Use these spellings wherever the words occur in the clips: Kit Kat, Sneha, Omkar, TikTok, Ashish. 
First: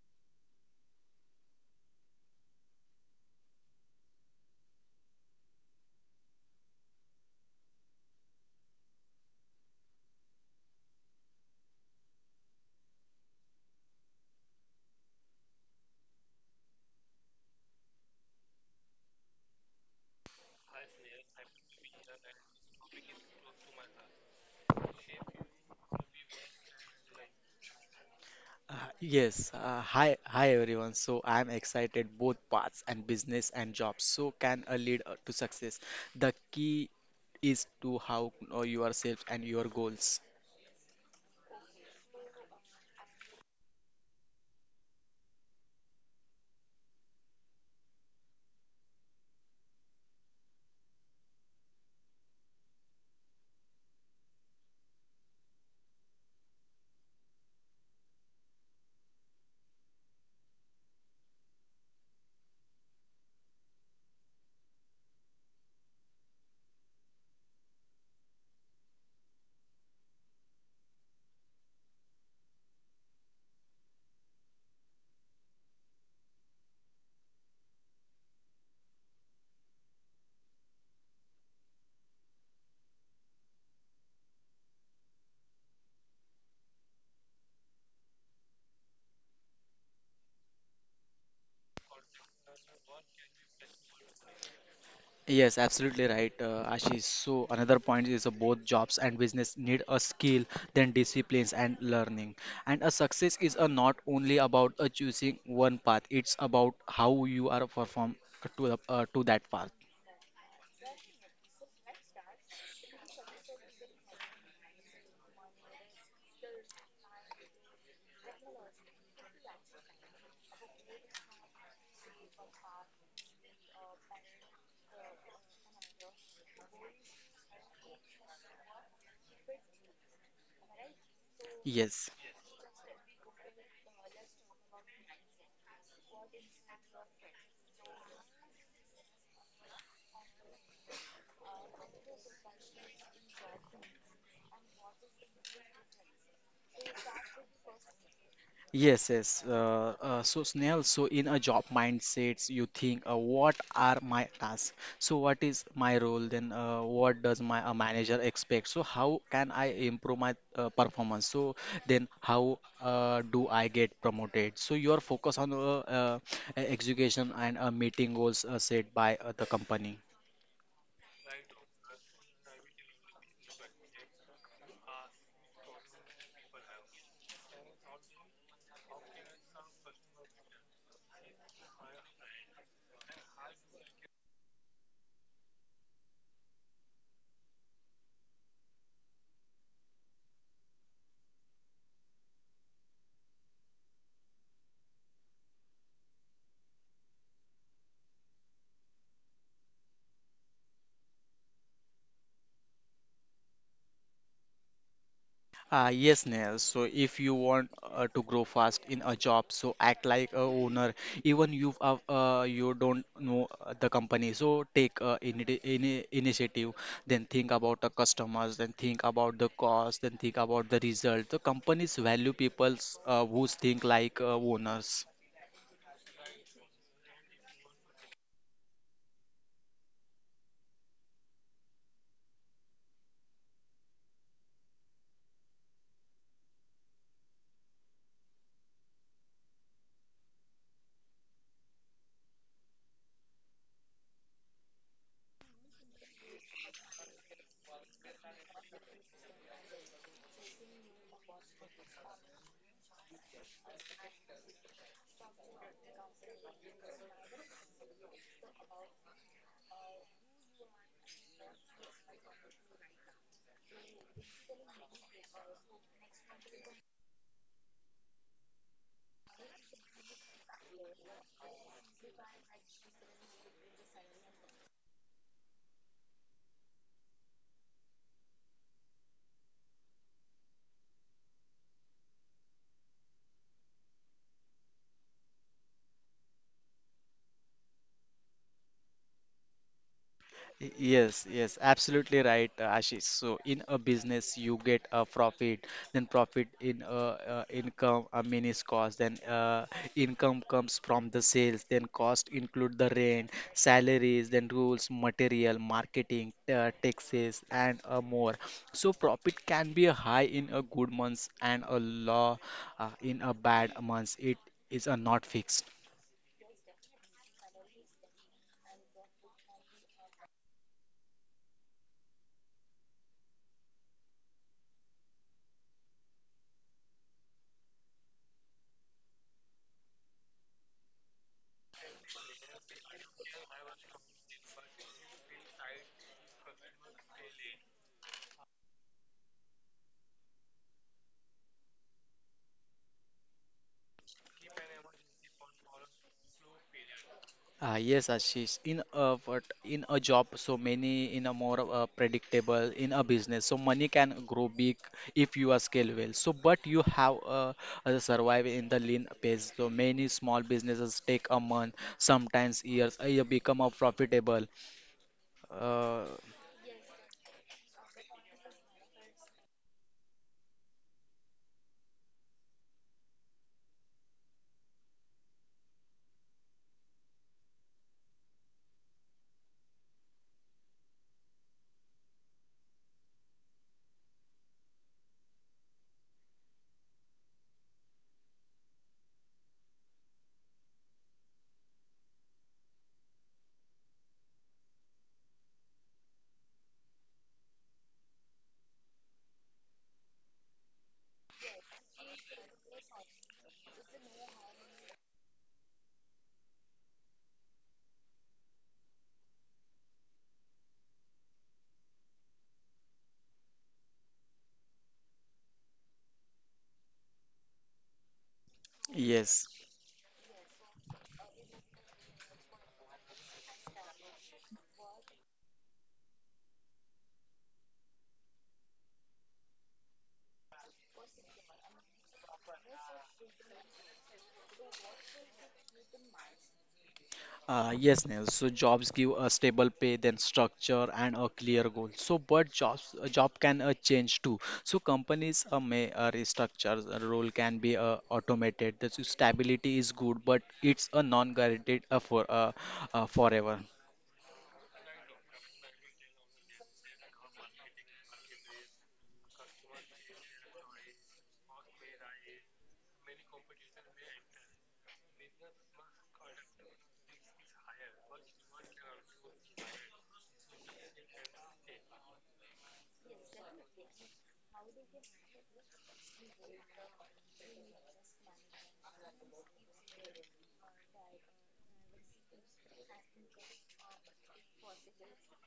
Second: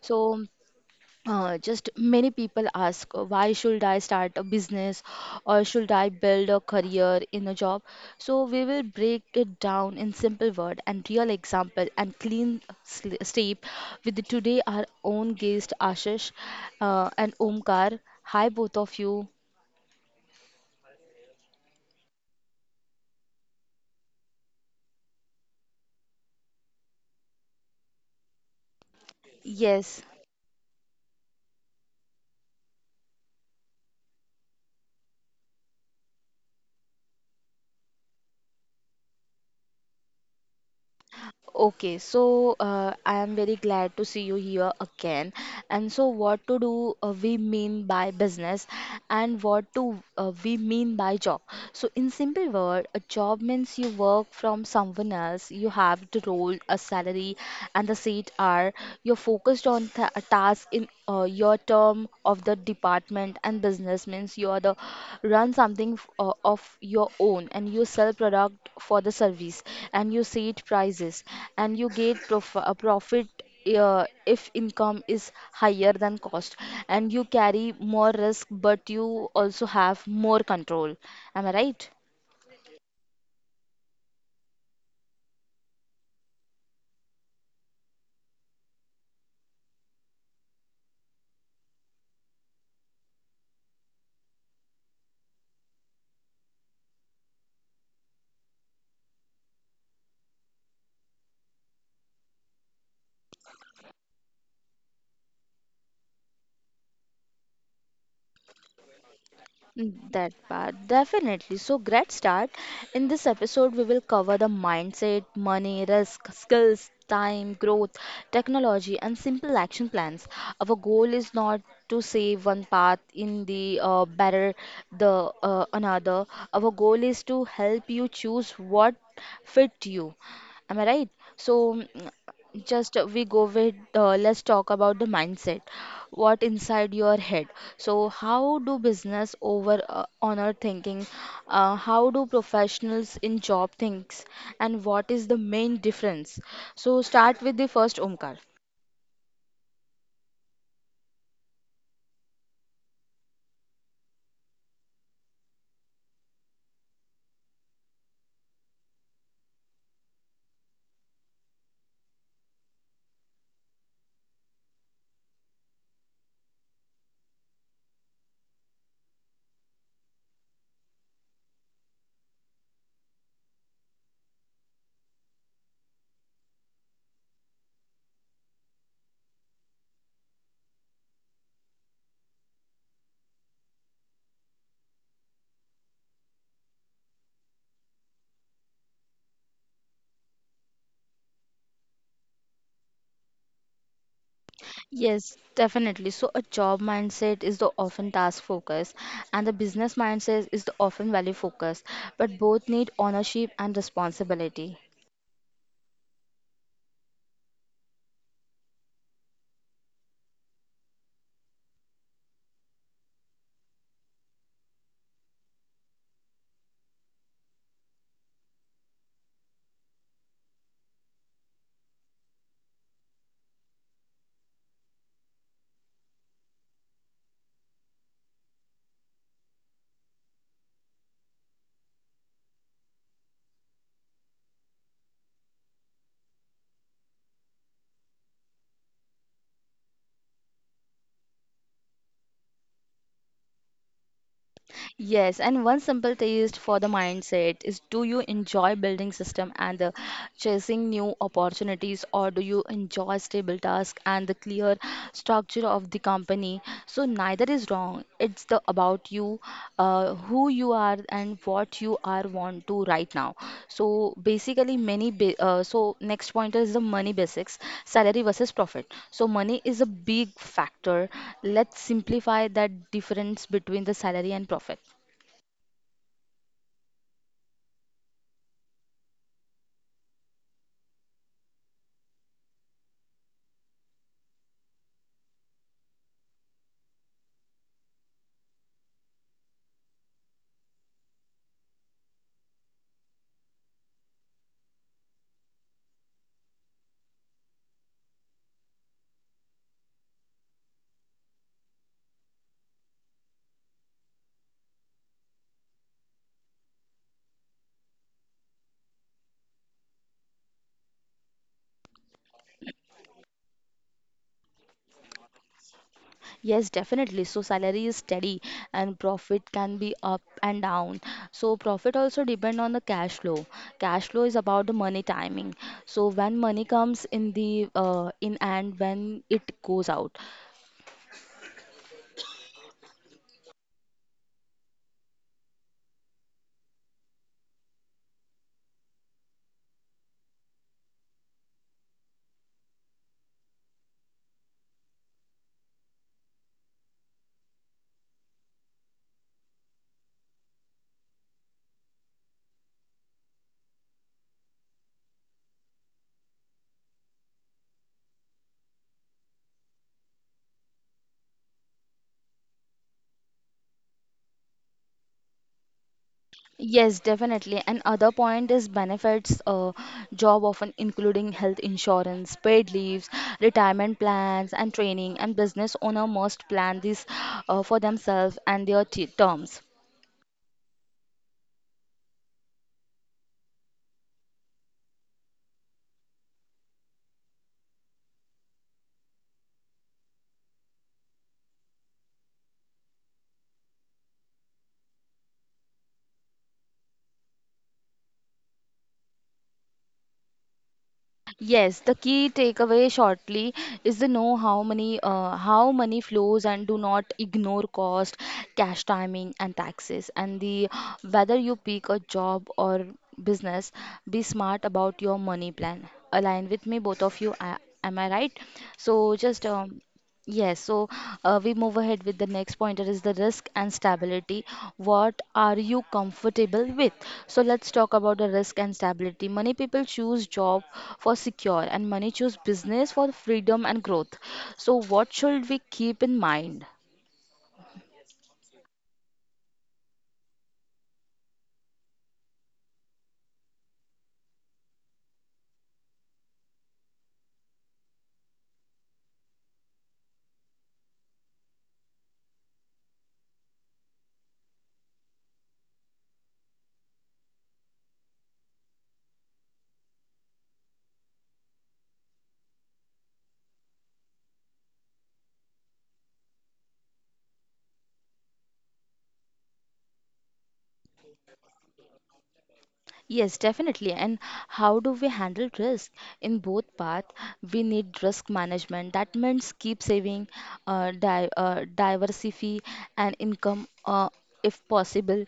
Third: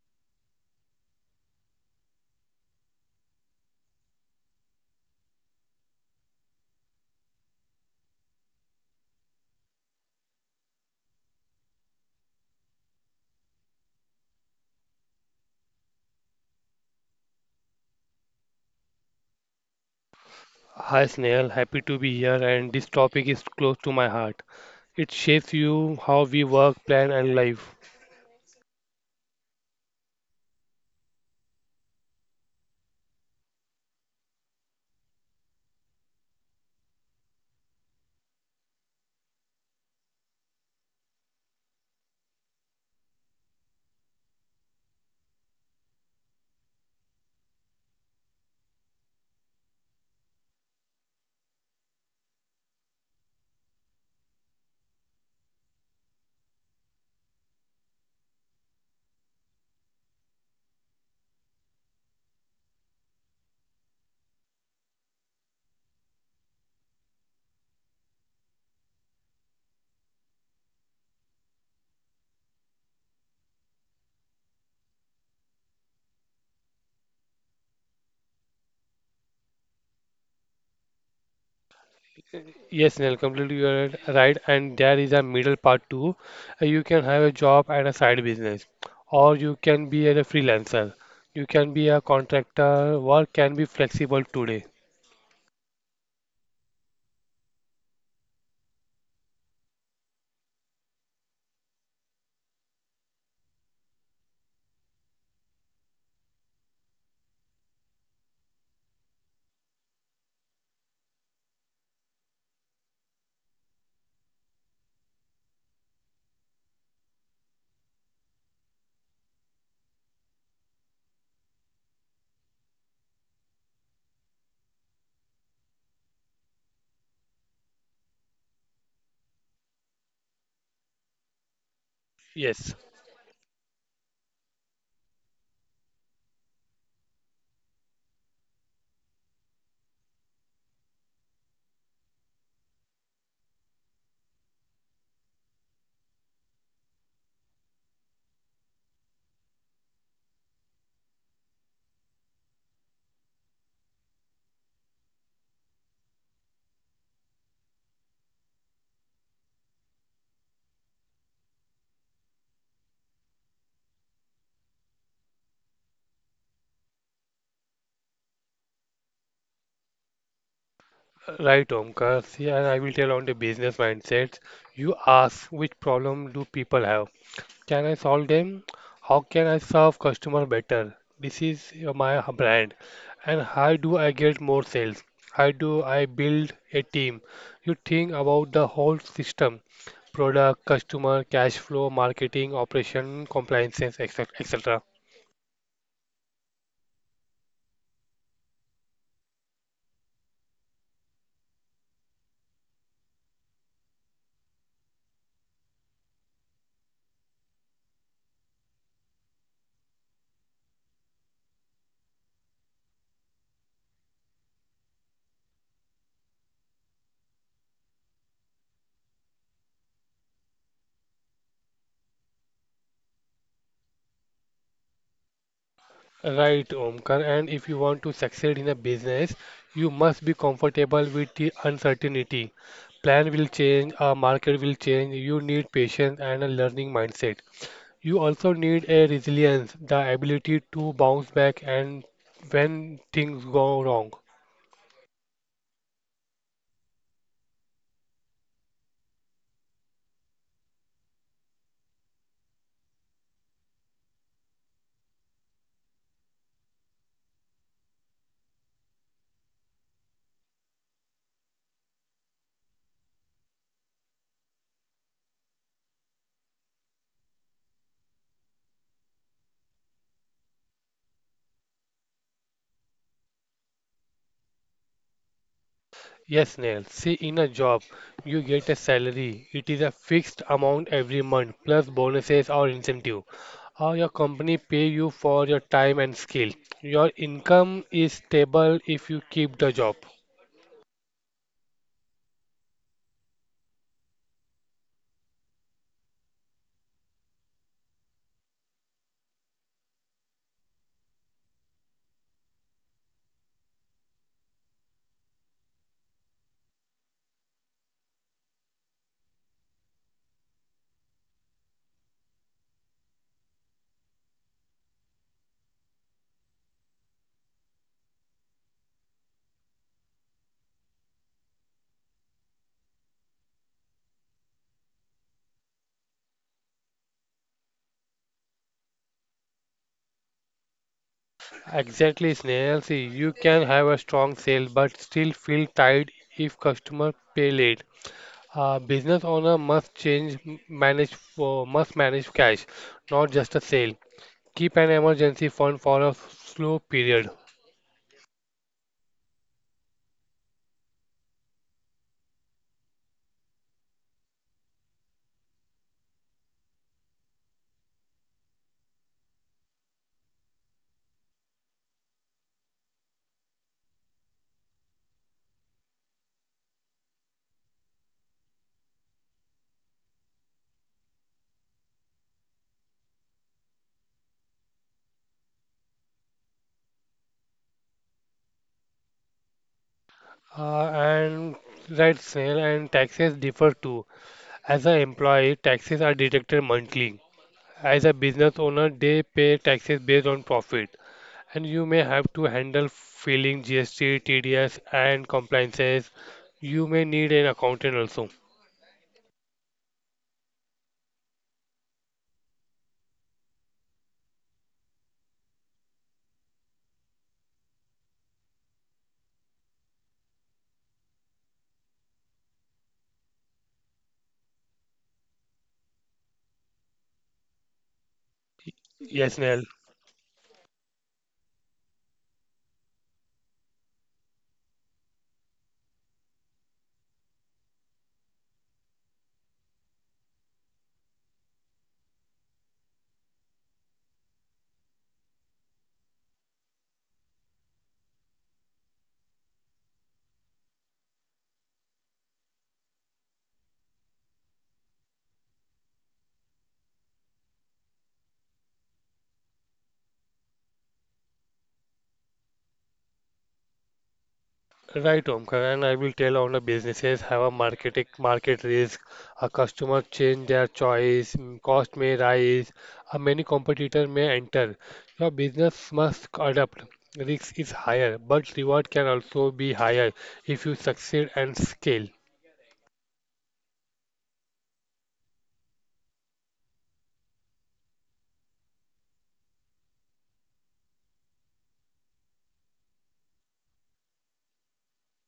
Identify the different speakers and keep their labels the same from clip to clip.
Speaker 1: So just many people ask, why should I start a business or should I build a career in a job? So we will break it down in simple word and real example and clean sleep with the today our own guest Ashish and Omkar. Hi both of you.
Speaker 2: Hi Snail, happy to be here, and this topic is close to my heart. It shapes you how we work, plan and life.
Speaker 3: Uh, Yes,
Speaker 1: Yes.
Speaker 3: hi, everyone. So I'm excited both parts and business and jobs. So can a lead to success? The key is to how know yourself and your goals.
Speaker 1: Okay, so I am very glad to see you here again. And so, what to do we mean by business, and what to we mean by job. So, in simple word, a job means you work from someone else. You have the role, a salary, and the seat are you're focused on a task in your term of the department. And business means you are the run something of your own, and you sell product for the service, and you set prices, and you get profit if income is higher than cost and you carry more risk but you also have more control. Am I right?
Speaker 2: Yes Snail, completely you are right, and there is a middle part too. You can have a job and a side business, or you can be a freelancer. You can be a contractor, work can be flexible today.
Speaker 3: Yes, absolutely right, Ashish. So another point is both jobs and business need a skill, then disciplines and learning. And a success is not only about choosing one path. It's about how you are perform to to that path.
Speaker 1: That part, definitely. So, great start. In this episode, we will cover the mindset, money, risk, skills, time, growth, technology, and simple action plans. Our goal is not to save one path in the better the another. Our goal is to help you choose what fit you. Am I right? So,
Speaker 3: Yes.
Speaker 2: Yes.
Speaker 1: just we go with let's talk about the mindset. What inside your head? So how do business over honor thinking, how do professionals in job thinks, and what is the main difference? So start with the first, Omkar.
Speaker 3: Yes. So Snehal, so in a job mindsets, you think, what are my tasks? So what is my role? Then what does my manager expect? So how can I improve my performance? So then how do I get promoted? So you are focused on execution and meeting goals set by the company.
Speaker 2: Right, Omkar. See, and I will tell on the business mindsets. You ask, which problem do people have? Can I solve them? How can I serve customer better? This is my h- brand. And how do I get more sales? How do I build a team? You think about the whole system, product, customer, cash flow, marketing, operation, compliances, etc., etc.
Speaker 1: Yes, definitely. So a job mindset is the often task focus and the business mindset is the often value focus, but both need ownership and responsibility.
Speaker 3: Yes, Neil. So if you want to grow fast in a job, so act like a owner. Even you don't know the company, so take initiative. Then think about the customers. Then think about the cost. Then think about the result. The companies value people's who think like owners.
Speaker 2: Right, Omkar. And if you want to succeed in a business, you must be comfortable with the uncertainty. Plan will change, our market will change. You need patience and a learning mindset. You also need a resilience, the ability to bounce back and when things go wrong.
Speaker 1: Yes, and one simple taste for the mindset is, do you enjoy building system and the chasing new opportunities, or do you enjoy stable task and the clear structure of the company? So neither is wrong. It's the about you, who you are and what you are want to right now. So basically many ba so next point is the money basics, salary versus profit. So money is a big factor. Let's simplify that difference between the salary and profit.
Speaker 2: Yes, Neil. See, in a job, you get a salary. It is a fixed amount every month, plus bonuses or incentive. Or your company pay you for your time and skill. Your income is stable if you keep the job.
Speaker 3: Absolutely right, Ashish. So in a business, you get a profit, then profit in income, a minus cost, then income comes from the sales, then cost include the rent, salaries, then rules, material, marketing, taxes, and more. So profit can be high in a good months and a low in a bad months. It is not fixed.
Speaker 1: Yes, definitely. So salary is steady and profit can be up and down. So profit also depend on the cash flow. Cash flow is about the money timing. So when money comes in the in and when it goes out.
Speaker 2: Exactly, Snail. See, you can have a strong sale but still feel tight if customer pay late. A business owner must change manage for must manage cash, not just a sale. Keep an emergency fund for a slow period.
Speaker 3: Yes, Ashish. In a job, so many in a more predictable in a business, so money can grow big if you are scale well. So, but you have survive in the lean pace. So many small businesses take a month, sometimes years, you become a profitable. Uh,
Speaker 1: Yes, definitely. And other point is benefits. Job often including health insurance, paid leaves, retirement plans, and training. And business owner must plan this for themselves and their terms.
Speaker 2: And right, Snail, and taxes differ too. As an employee, taxes are deducted monthly. As a business owner, they pay taxes based on profit, and you may have to handle filing GST, TDS, and compliances. You may need an accountant also.
Speaker 1: Yes, the key takeaway shortly is to know how many how money flows and do not ignore cost, cash timing and taxes. And the whether you pick a job or business, be smart about your money plan. Align with me, both of you. Am I right? So
Speaker 3: yes.
Speaker 2: Yes,
Speaker 1: just
Speaker 2: Snail.
Speaker 1: um, Yes, so we move ahead with the next pointer is the risk and stability. What are you comfortable with? So let's talk about the risk and stability. Many people choose job for secure and many choose business for freedom and growth. So what should we keep in mind?
Speaker 3: Yes, Neil. So jobs give a stable pay, then structure and a clear goal. So, but jobs a job can change too. So companies may restructure. A role can be automated. The stability is good, but it's a non-guaranteed forever.
Speaker 2: Right, Omkar, and I will tell on the businesses have a market risk. A customer change their choice, cost may rise, a many competitor may enter. Your business must adapt. Risk is higher, but reward can also be higher if you succeed and scale.
Speaker 1: Yes, definitely. And how do we handle risk? In both path, we need risk management. That means keep saving, di diversify and income if possible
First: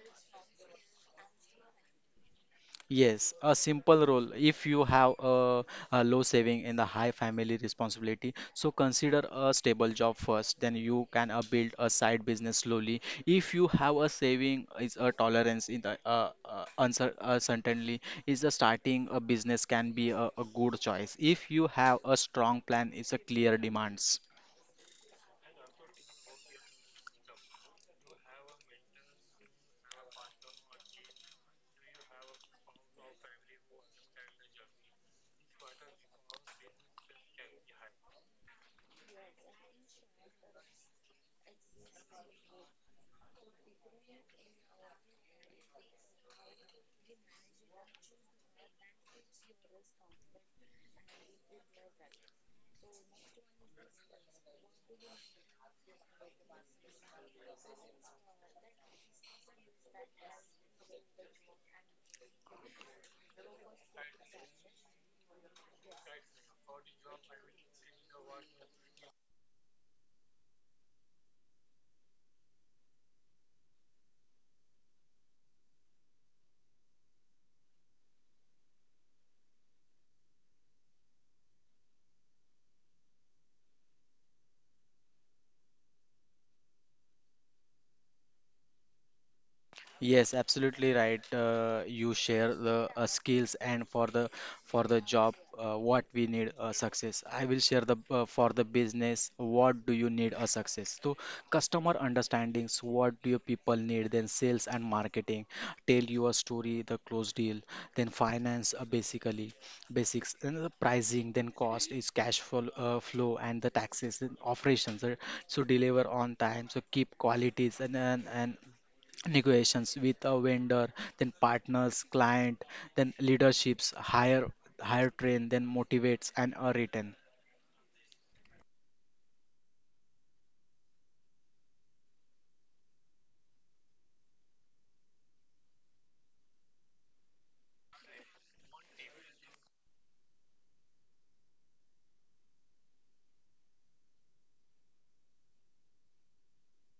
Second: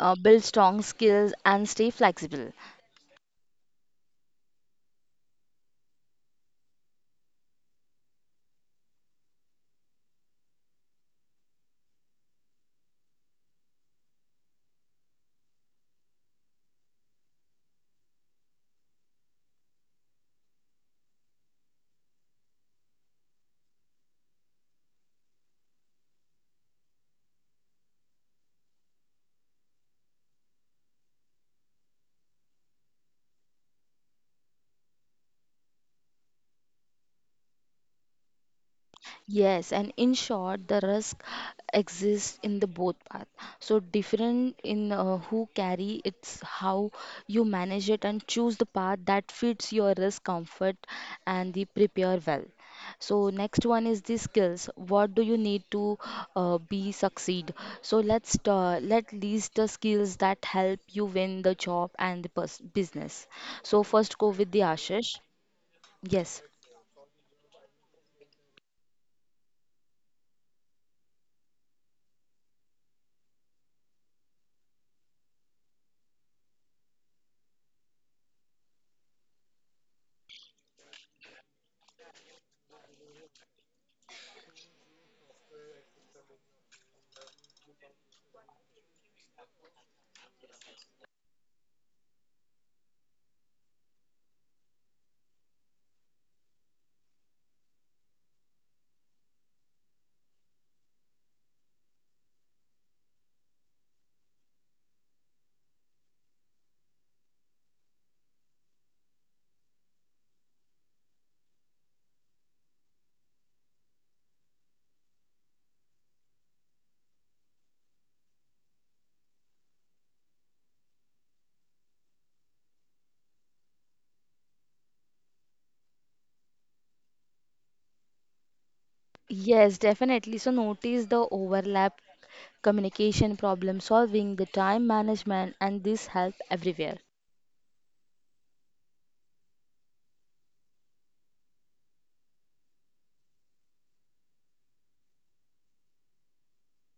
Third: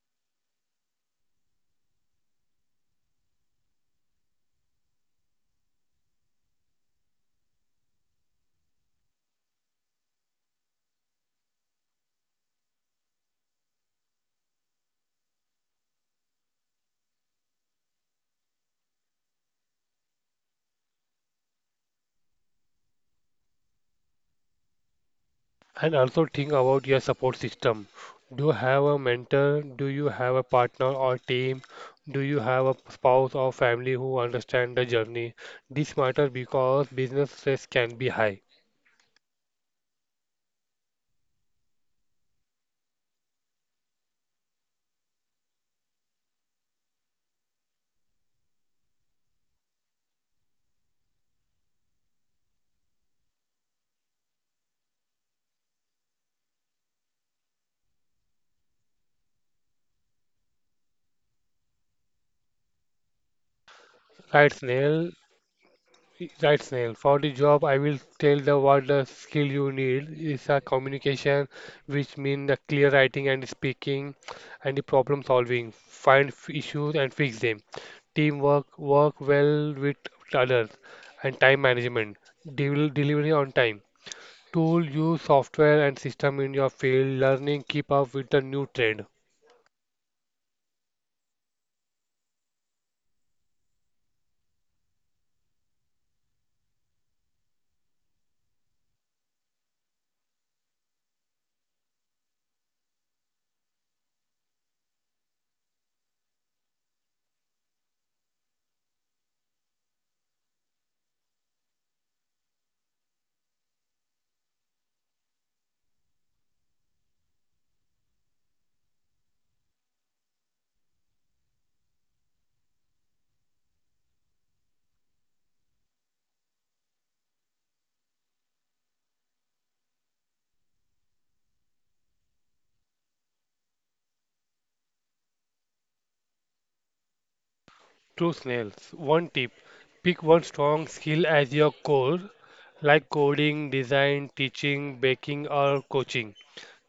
Speaker 1: build strong skills and stay flexible.
Speaker 3: Yes, a simple role. If you have a low saving and a high family responsibility, so consider a stable job first. Then you can build a side business slowly. If you have a saving, is a tolerance in the uncer certainly is the starting a business can be a good choice. If you have a strong plan, it's a clear demands.
Speaker 2: And also think about your support system. Do you have a mentor? Do you have a partner or team? Do you have a spouse or family who understand the journey? This matters because business stress can be high.
Speaker 1: Yes, and in short, the risk exists in the both path. So different in who carry it's how you manage it and choose the path that fits your risk comfort and the prepare well. So next one is the skills. What do you need to be succeed? So let list the skills that help you win the job and the business. So first go
Speaker 2: Right,
Speaker 1: with the
Speaker 2: Snail?
Speaker 1: Ashish. Yes.
Speaker 2: Right, Snail. For the job, I will tell the what the skill you need is a communication, which means the clear writing and speaking, and the problem solving. Find issues and fix them. Teamwork, work well with others, and time management. Delivery on time. Tool, use software and system in your field. Learning, keep up with the new trend.
Speaker 3: Yes, absolutely right. You share the skills and for the job, what we need a success. I will share the for the business, what do you need a success? So customer understandings, what do your people need? Then sales and marketing, tell your story, the close deal. Then finance, basically basics. Then the pricing, then cost is cash flow, flow and the taxes, then operations. So deliver on time. So keep qualities and negotiations with a vendor then partners client then leaderships higher train then motivates and a return
Speaker 1: Yes, definitely. So notice the overlap, communication, problem solving, the time management, and this help everywhere.
Speaker 2: Two snails. One tip. Pick one strong skill as your core, like coding, design, teaching, baking, or coaching.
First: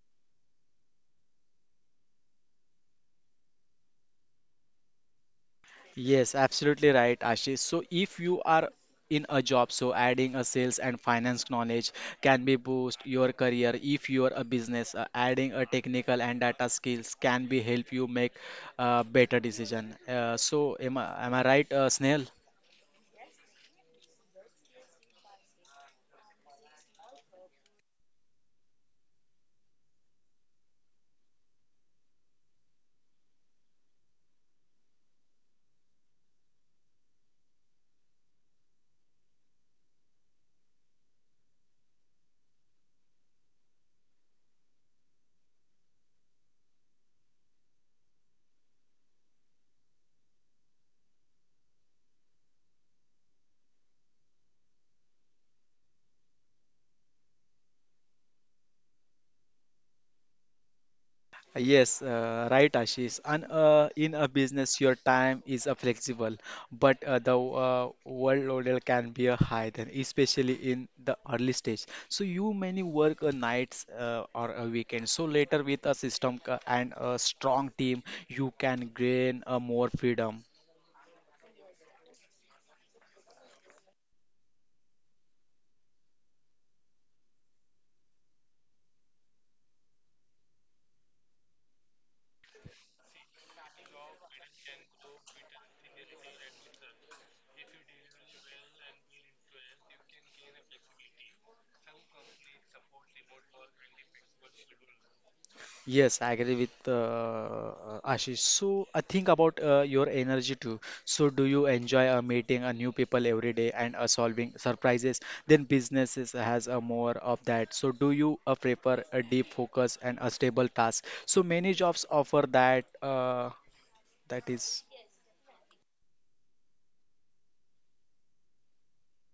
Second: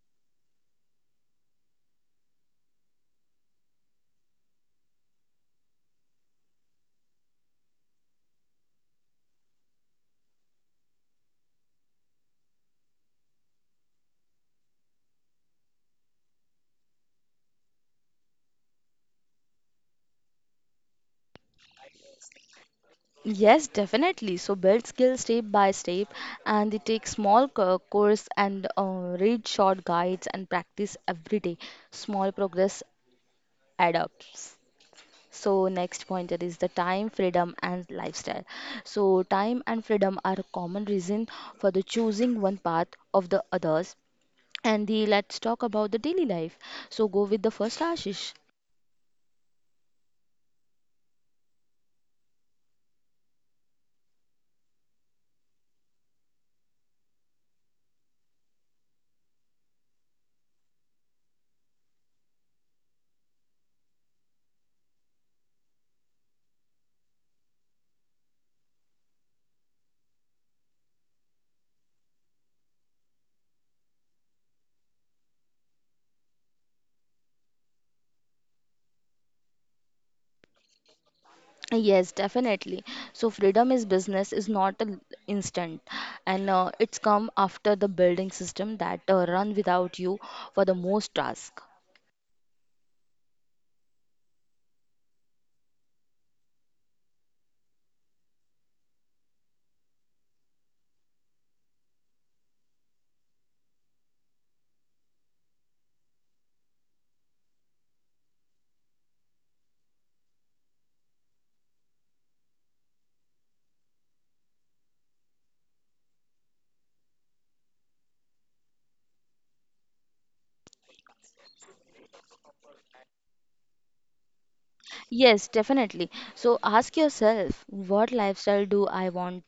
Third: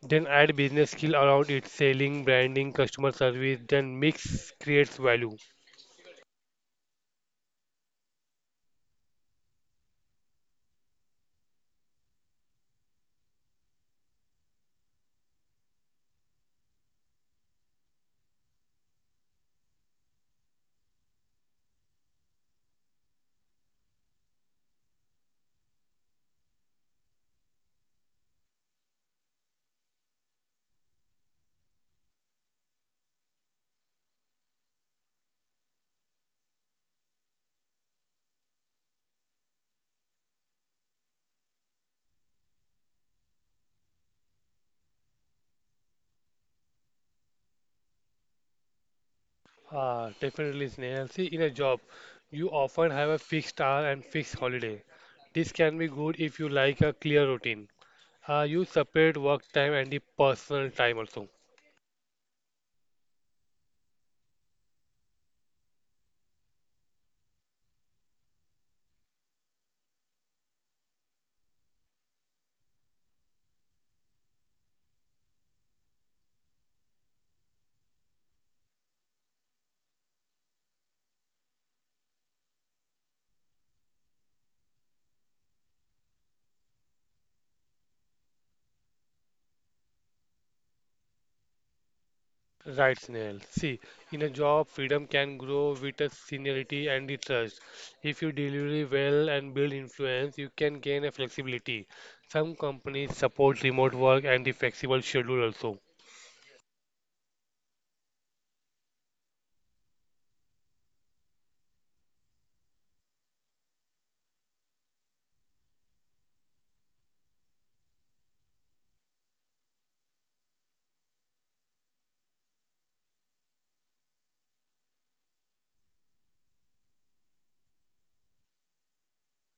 Speaker 2: Then add business skill around it, selling, branding, customer service. Then mix creates value.
Speaker 3: yes absolutely right ashish so if you are in a job so adding a sales and finance knowledge can be boost your career if you are a business adding a technical and data skills can be help you make a better decision so am I right snail
Speaker 1: Yes, definitely. So build skills step by step, and they take small course and read short guides and practice every day. Small progress add up. So next pointer is the time, freedom, and lifestyle. So time and freedom are common reason for the choosing one path of the others. And the let's talk about the daily life. So go with the first, Ashish.
Speaker 2: Ah, definitely snail. See, in a job, you often have a fixed hour and fixed holiday. This can be good if you like a clear routine. You separate work time and the personal time also.
Speaker 3: Yes, right, Ashish. And in a business, your time is flexible, but the workload can be high then, especially in the early stage. So you many work nights or a weekend. So later, with a system and a strong team, you can gain more freedom.
Speaker 1: Yes, definitely. So freedom is business is not an instant, and it's come after the building system that run without you for the most task.
Speaker 2: Right, Snehal. See, in a job, freedom can grow with a seniority and the trust. If you deliver well and build influence, you can gain a flexibility. Some companies support remote work and the flexible schedule also.
Speaker 3: Yes, I agree with Ashish. So I think about your energy too. So do you enjoy meeting new people every day and solving surprises? Then businesses has more of that. So do you prefer a deep focus and a stable task? So many jobs offer that. That is.
Speaker 1: Yes, definitely. So ask yourself, what lifestyle do I want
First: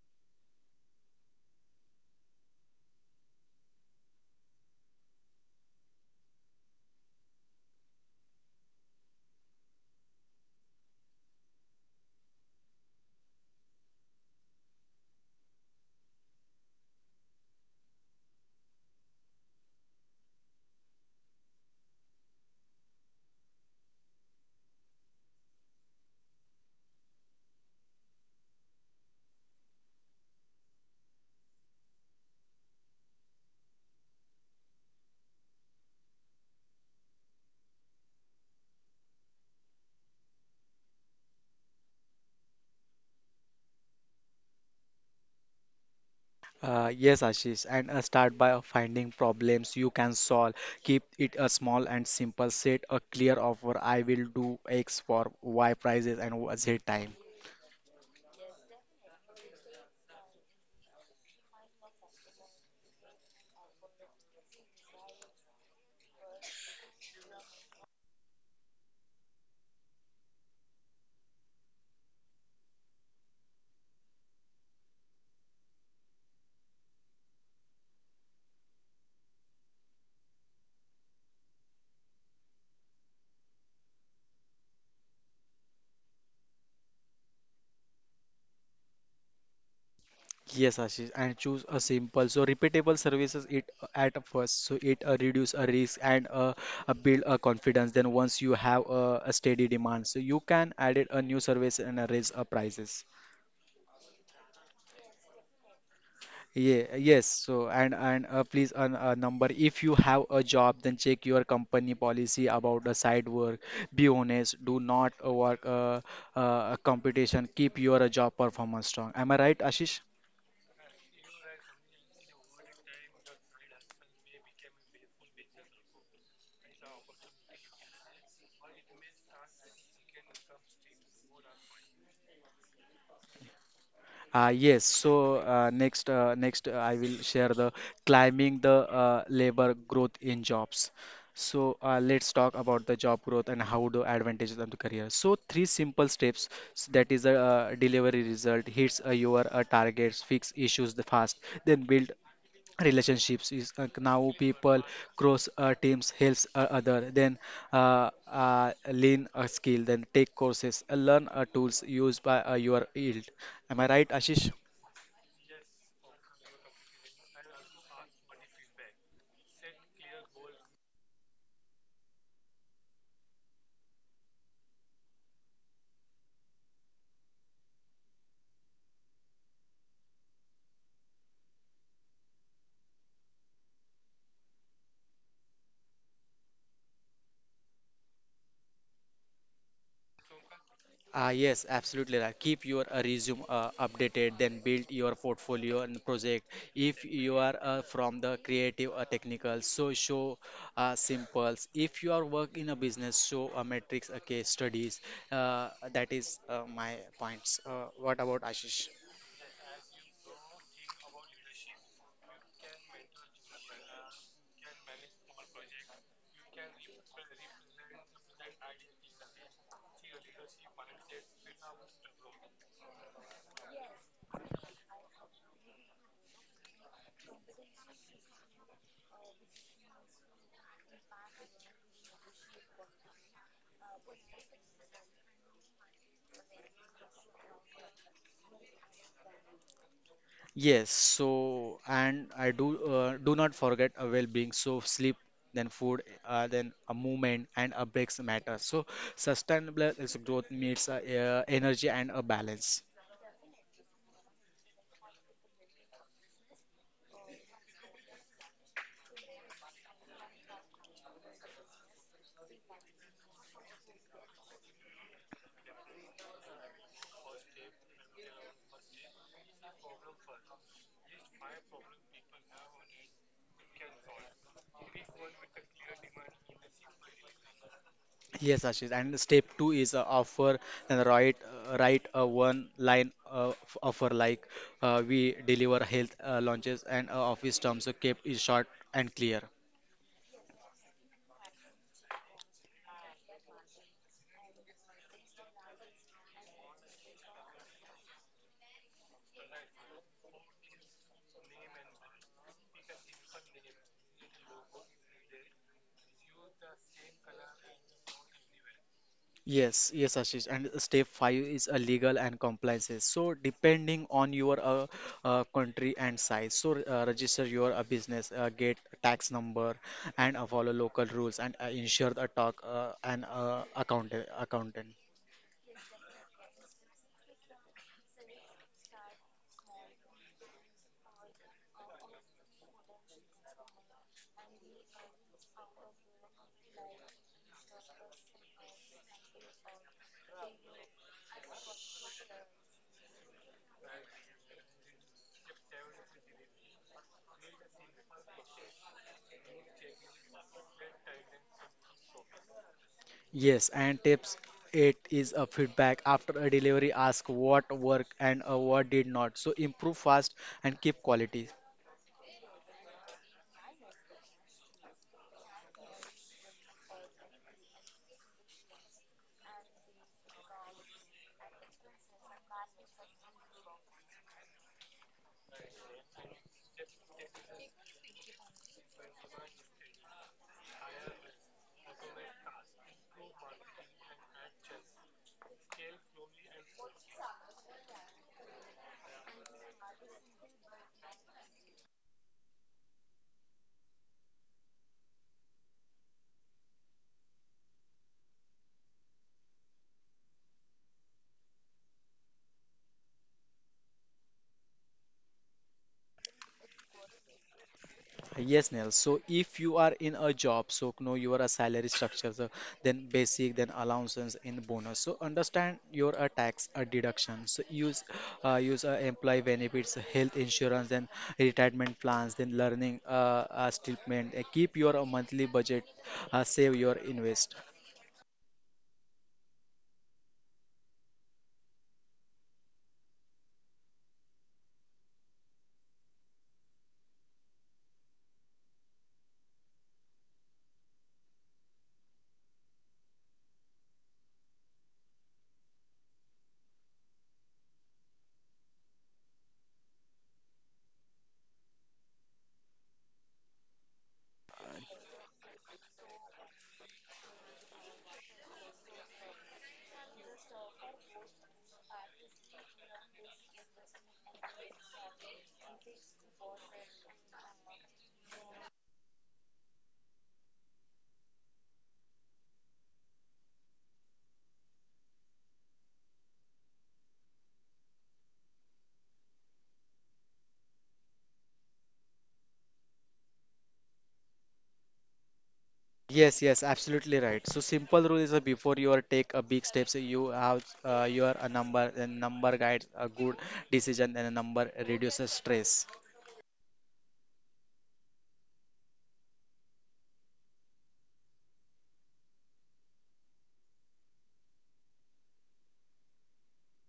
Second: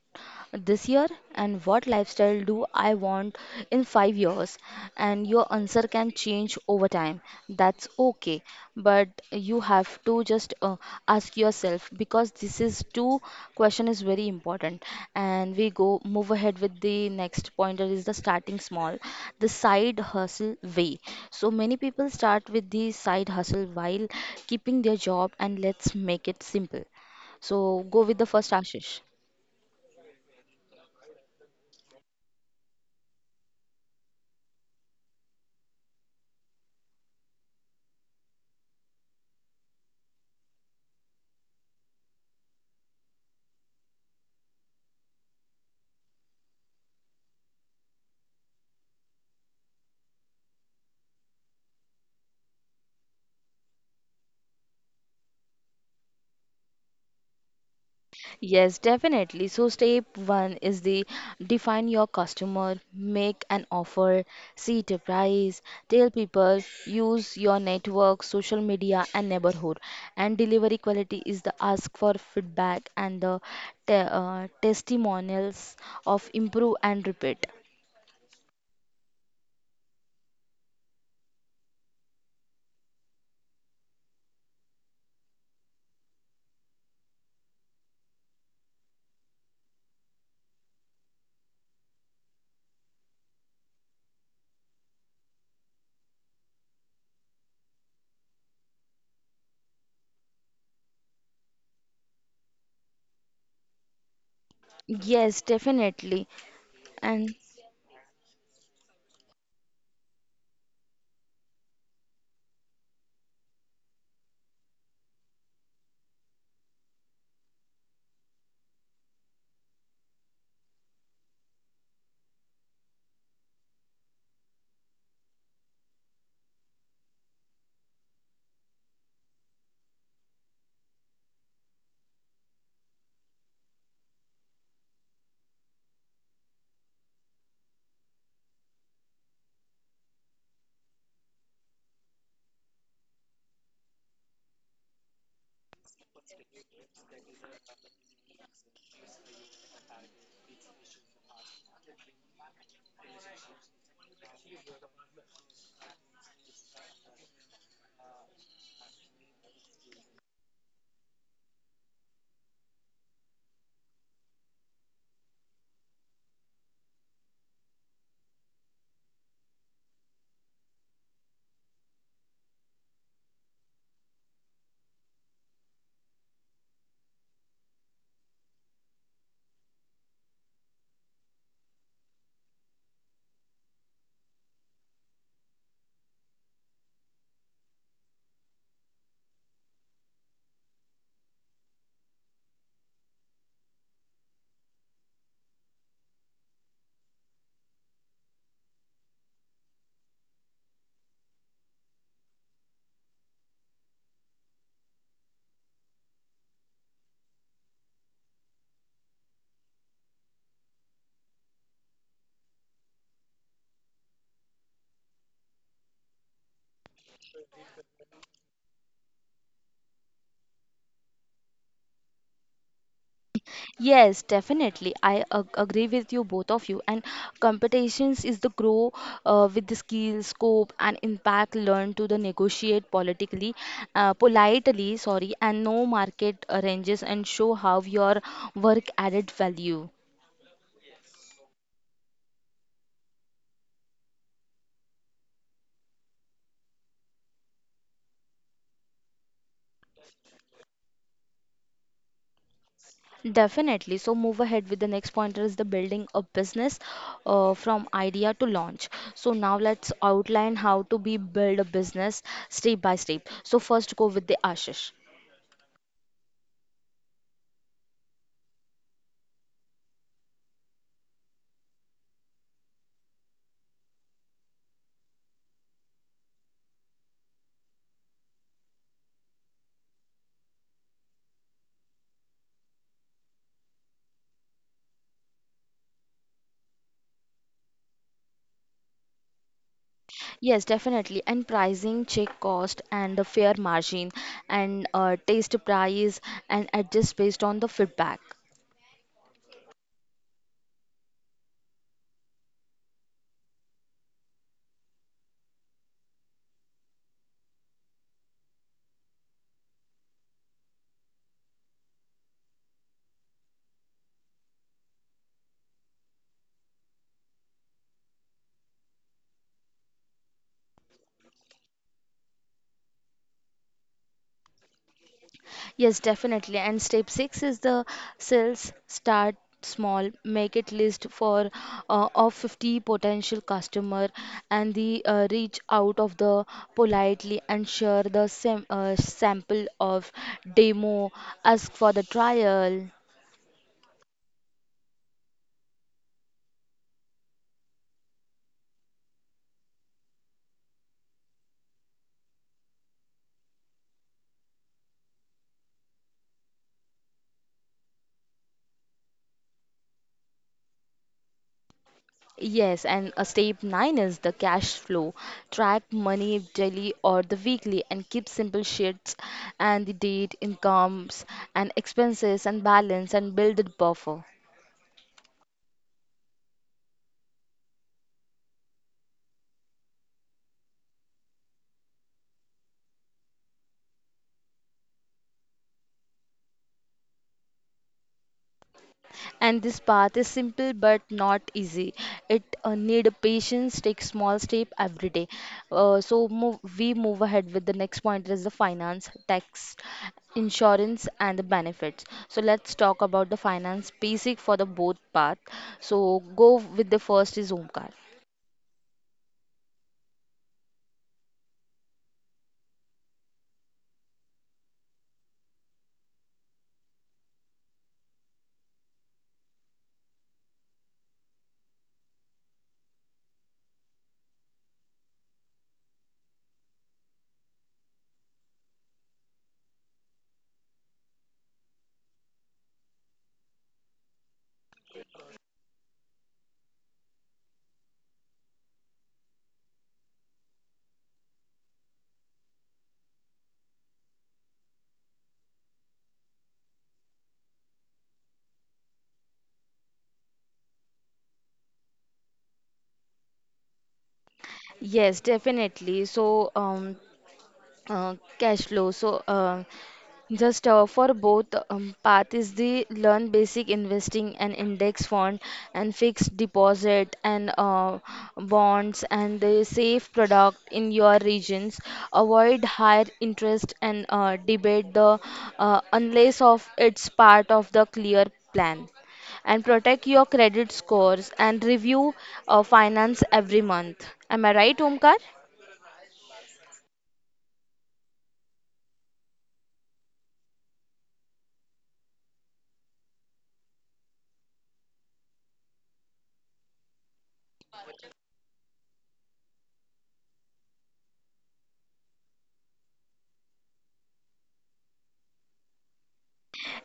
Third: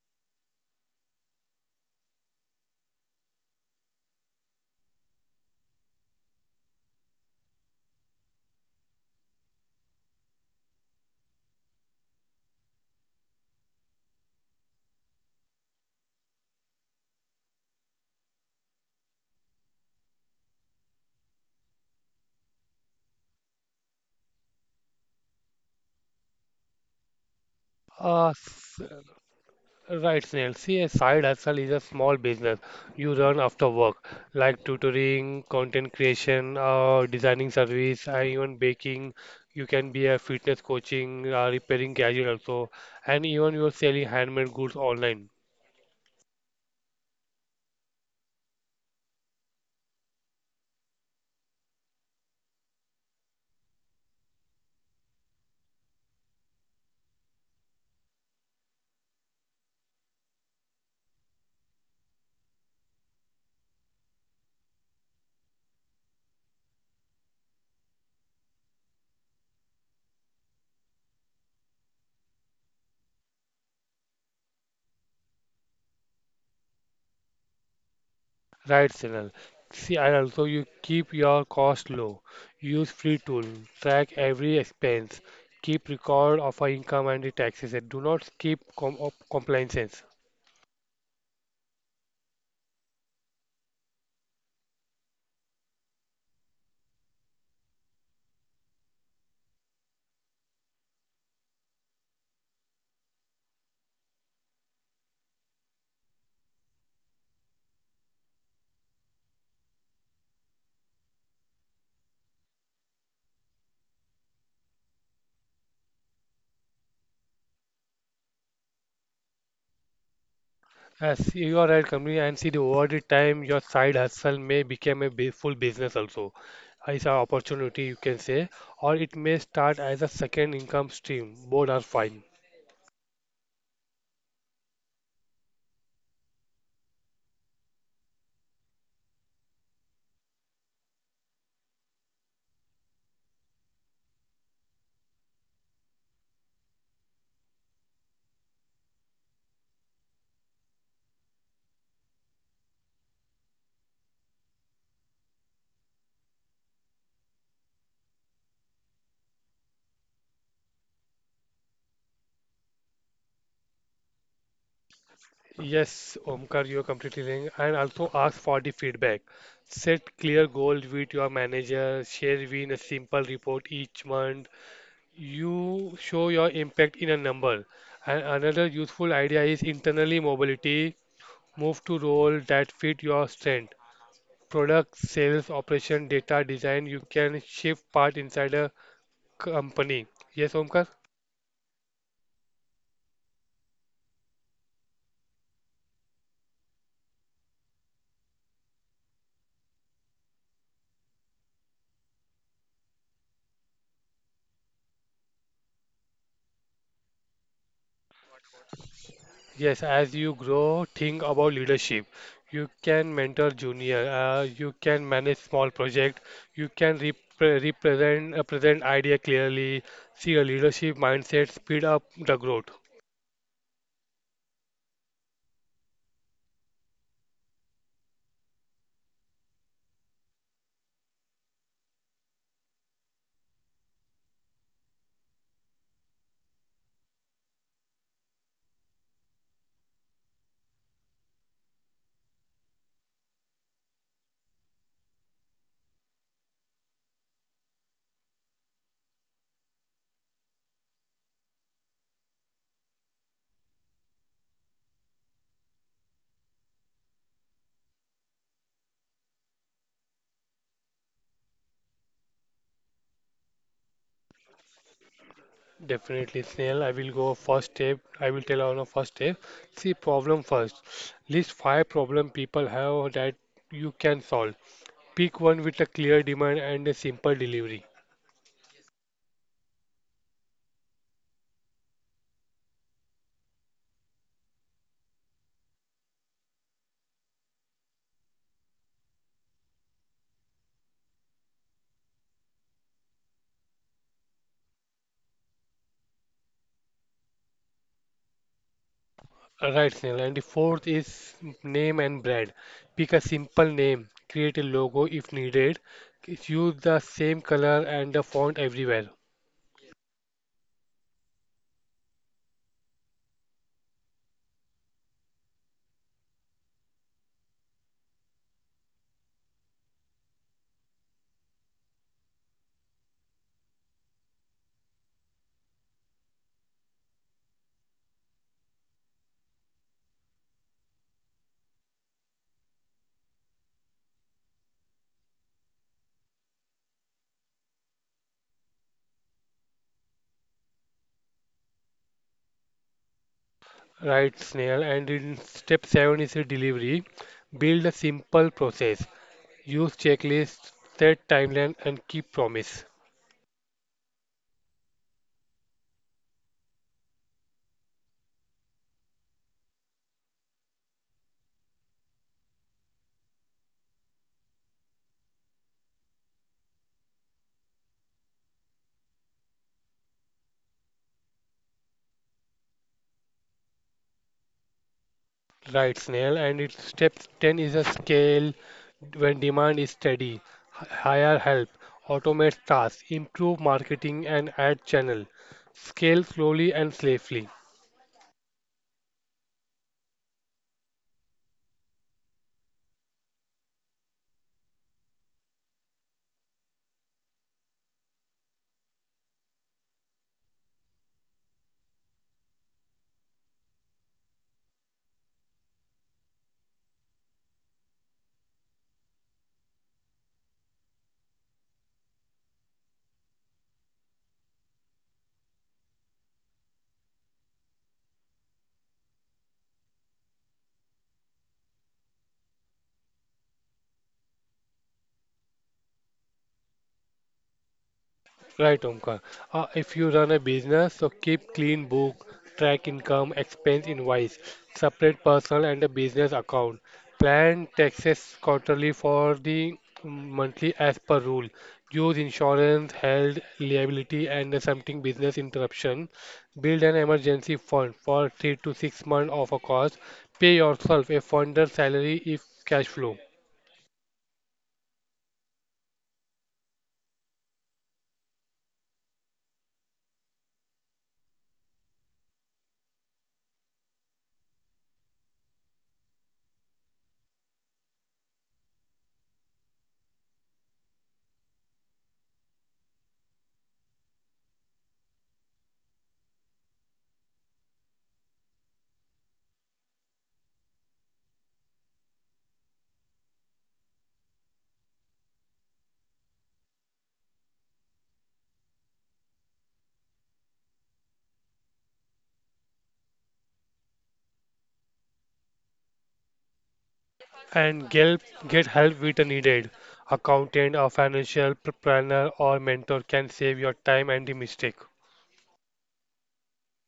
Speaker 1: this year, and what lifestyle do I want in 5 years? And your answer can change over time. That's okay. But you have to just ask yourself because this is two question is very important. And we go move ahead with the next pointer is the starting small, the side hustle way. So many people start with the side hustle while keeping their job. And let's make it simple. So go with the
Speaker 2: Uh,
Speaker 1: first,
Speaker 2: s-
Speaker 1: Ashish.
Speaker 2: Right, Snail. See, a side hustle is a small business you run after work, like tutoring, content creation, designing service, and even baking. You can be a fitness coaching, repairing gadget also, and even you're selling handmade goods online.
Speaker 3: Yes, Ashish, and start by finding problems you can solve. Keep it a small and simple. Set a clear offer. I will do X for Y prices and Z time.
Speaker 1: Yes, definitely. So, step one is the define your customer, make an offer, set a price, tell people, use your network, social media, and neighborhood. And delivery quality is the ask for feedback and the testimonials of improve and repeat.
Speaker 2: Right, Snail. See, and also you keep your cost low. Use free tool, track every expense, keep record of our income and the taxes, and do not skip compliances.
Speaker 3: Yes, Ashish, and choose a simple, so repeatable services it at first, so it reduce a risk and build a confidence. Then once you have a steady demand, so you can add it a new service and raise prices.
Speaker 1: Yes, definitely.
Speaker 3: Yeah, yes.
Speaker 1: And.
Speaker 3: So and please a number. If you have a job, then check your company policy about the side work. Be honest. Do not work competition. Keep your job performance strong. Am I right, Ashish?
Speaker 2: As you are at company, and see the over the time, your side hustle may become a full business also. It's an opportunity, you can say, or it may start as a second income stream. Both are fine.
Speaker 3: Next I will share the climbing the labor growth in jobs. So let's talk about the job growth and how do advantages of the career. So three simple steps that is a delivery result hits your targets, fix issues the fast, then build relationships is now people cross teams helps other then learn a skill then take courses learn tools used by your field am I right ashish
Speaker 2: Yes, Omkar, you're completely right. And also ask for the feedback. Set clear goals with your manager. Share win a simple report each month. You show your impact in a number. And another useful idea is internally mobility. Move to role that fit your strength, product sales operation data design, you can shift part inside a company. Yes, Omkar.
Speaker 3: Yes, absolutely right. Keep your resume updated, then build your portfolio and project. If you are from the creative or technical, so show simples. If you are work in a business, show a metrics, a case studies. That is my points. What about Ashish?
Speaker 2: Yes, as you grow, think about leadership. You can mentor junior, you can manage small project, you can represent, present idea clearly. See, a leadership mindset speed up the growth.
Speaker 1: Yes, definitely. I ag agree with you, both of you. And competitions is the grow with the skill, scope, and impact learned to the negotiate politically, politely, sorry, and no market ranges and show how your work added value.
Speaker 3: Yes, so and I do not forget a well-being. So sleep, then food, then a movement and a breaks matter. So sustainable is growth meets energy and a balance.
Speaker 1: Definitely. So move ahead with the next pointer is the building a business from idea to launch. So now let's outline how to be build a business step by step. So first go with the Ashish.
Speaker 2: Definitely, Snail. I will go first step. I will tell on a first step. See problem first. List five problem people have that you can solve. Pick one with a clear demand and a simple delivery.
Speaker 3: Yes, Ashish. And step two is offer and write a one line offer like we deliver health launches and office terms. So kept is short and clear.
Speaker 1: Yes, definitely. And pricing, check cost and the fair margin and taste price and adjust based on the feedback.
Speaker 2: Right, Snail. And the fourth is name and brand. Pick a simple name, create a logo if needed, use the same color and the font everywhere.
Speaker 3: Yes, Ashish. And step five is a legal and compliances. So depending on your country and size, so register your business, get tax number, and follow local rules and ensure the talk and accountant.
Speaker 1: Yes, definitely. And step six is the sales start small, make it list for of 50 potential customer and the reach out of the politely and share the sample of demo, ask for the trial.
Speaker 2: Right, Snail. And in step seven is a delivery. Build a simple process. Use checklists, set timeline, and keep promise.
Speaker 3: Yes, and tips eight is a feedback after a delivery. Ask what worked and what did not. So improve fast and keep quality.
Speaker 1: Yes, and a step nine is the cash flow. Track money daily or the weekly and keep simple sheets and the date, incomes and expenses and balance and build a buffer.
Speaker 2: Right, Snail. And its step 10 is a scale when demand is steady, hire help, automate tasks, improve marketing and add channel. Scale slowly and safely.
Speaker 1: And this path is simple but not easy. It need patience, take small step every day. So move, we move ahead with the next point is the finance, tax, insurance and the benefits. So let's talk about the finance basic for the both path. So go with the first is Omkar.
Speaker 3: Yes, Neil. So if you are in a job, so know your salary structure, so then basic, then allowances, and bonus. So understand your tax deduction. So use employee benefits, health insurance, then retirement plans, then learning statement. Keep your monthly budget, save your invest.
Speaker 2: Right, Omkar. If you run a business, so keep clean book, track income, expense invoice, separate personal and a business account. Plan taxes quarterly for the monthly as per rule. Use insurance, health, liability, and something business interruption. Build an emergency fund for 3 to 6 months of a cost. Pay yourself a funder's salary if cash flow.
Speaker 1: Yes, definitely. So, cash flow. So, just for both path is the learn basic investing and index fund and fixed deposit and bonds and the safe product in your regions. Avoid higher interest and debate the unless of it's part of the clear plan and protect your credit scores and review finance every month. Am I right, Omkar?
Speaker 3: Yes, absolutely right. So simple rule is before you are take a big steps, you have your a number, then number guides a good decision, and a number reduces stress.
Speaker 2: and get, get help with the needed. Accountant, a financial planner, or mentor can save your time and the mistake.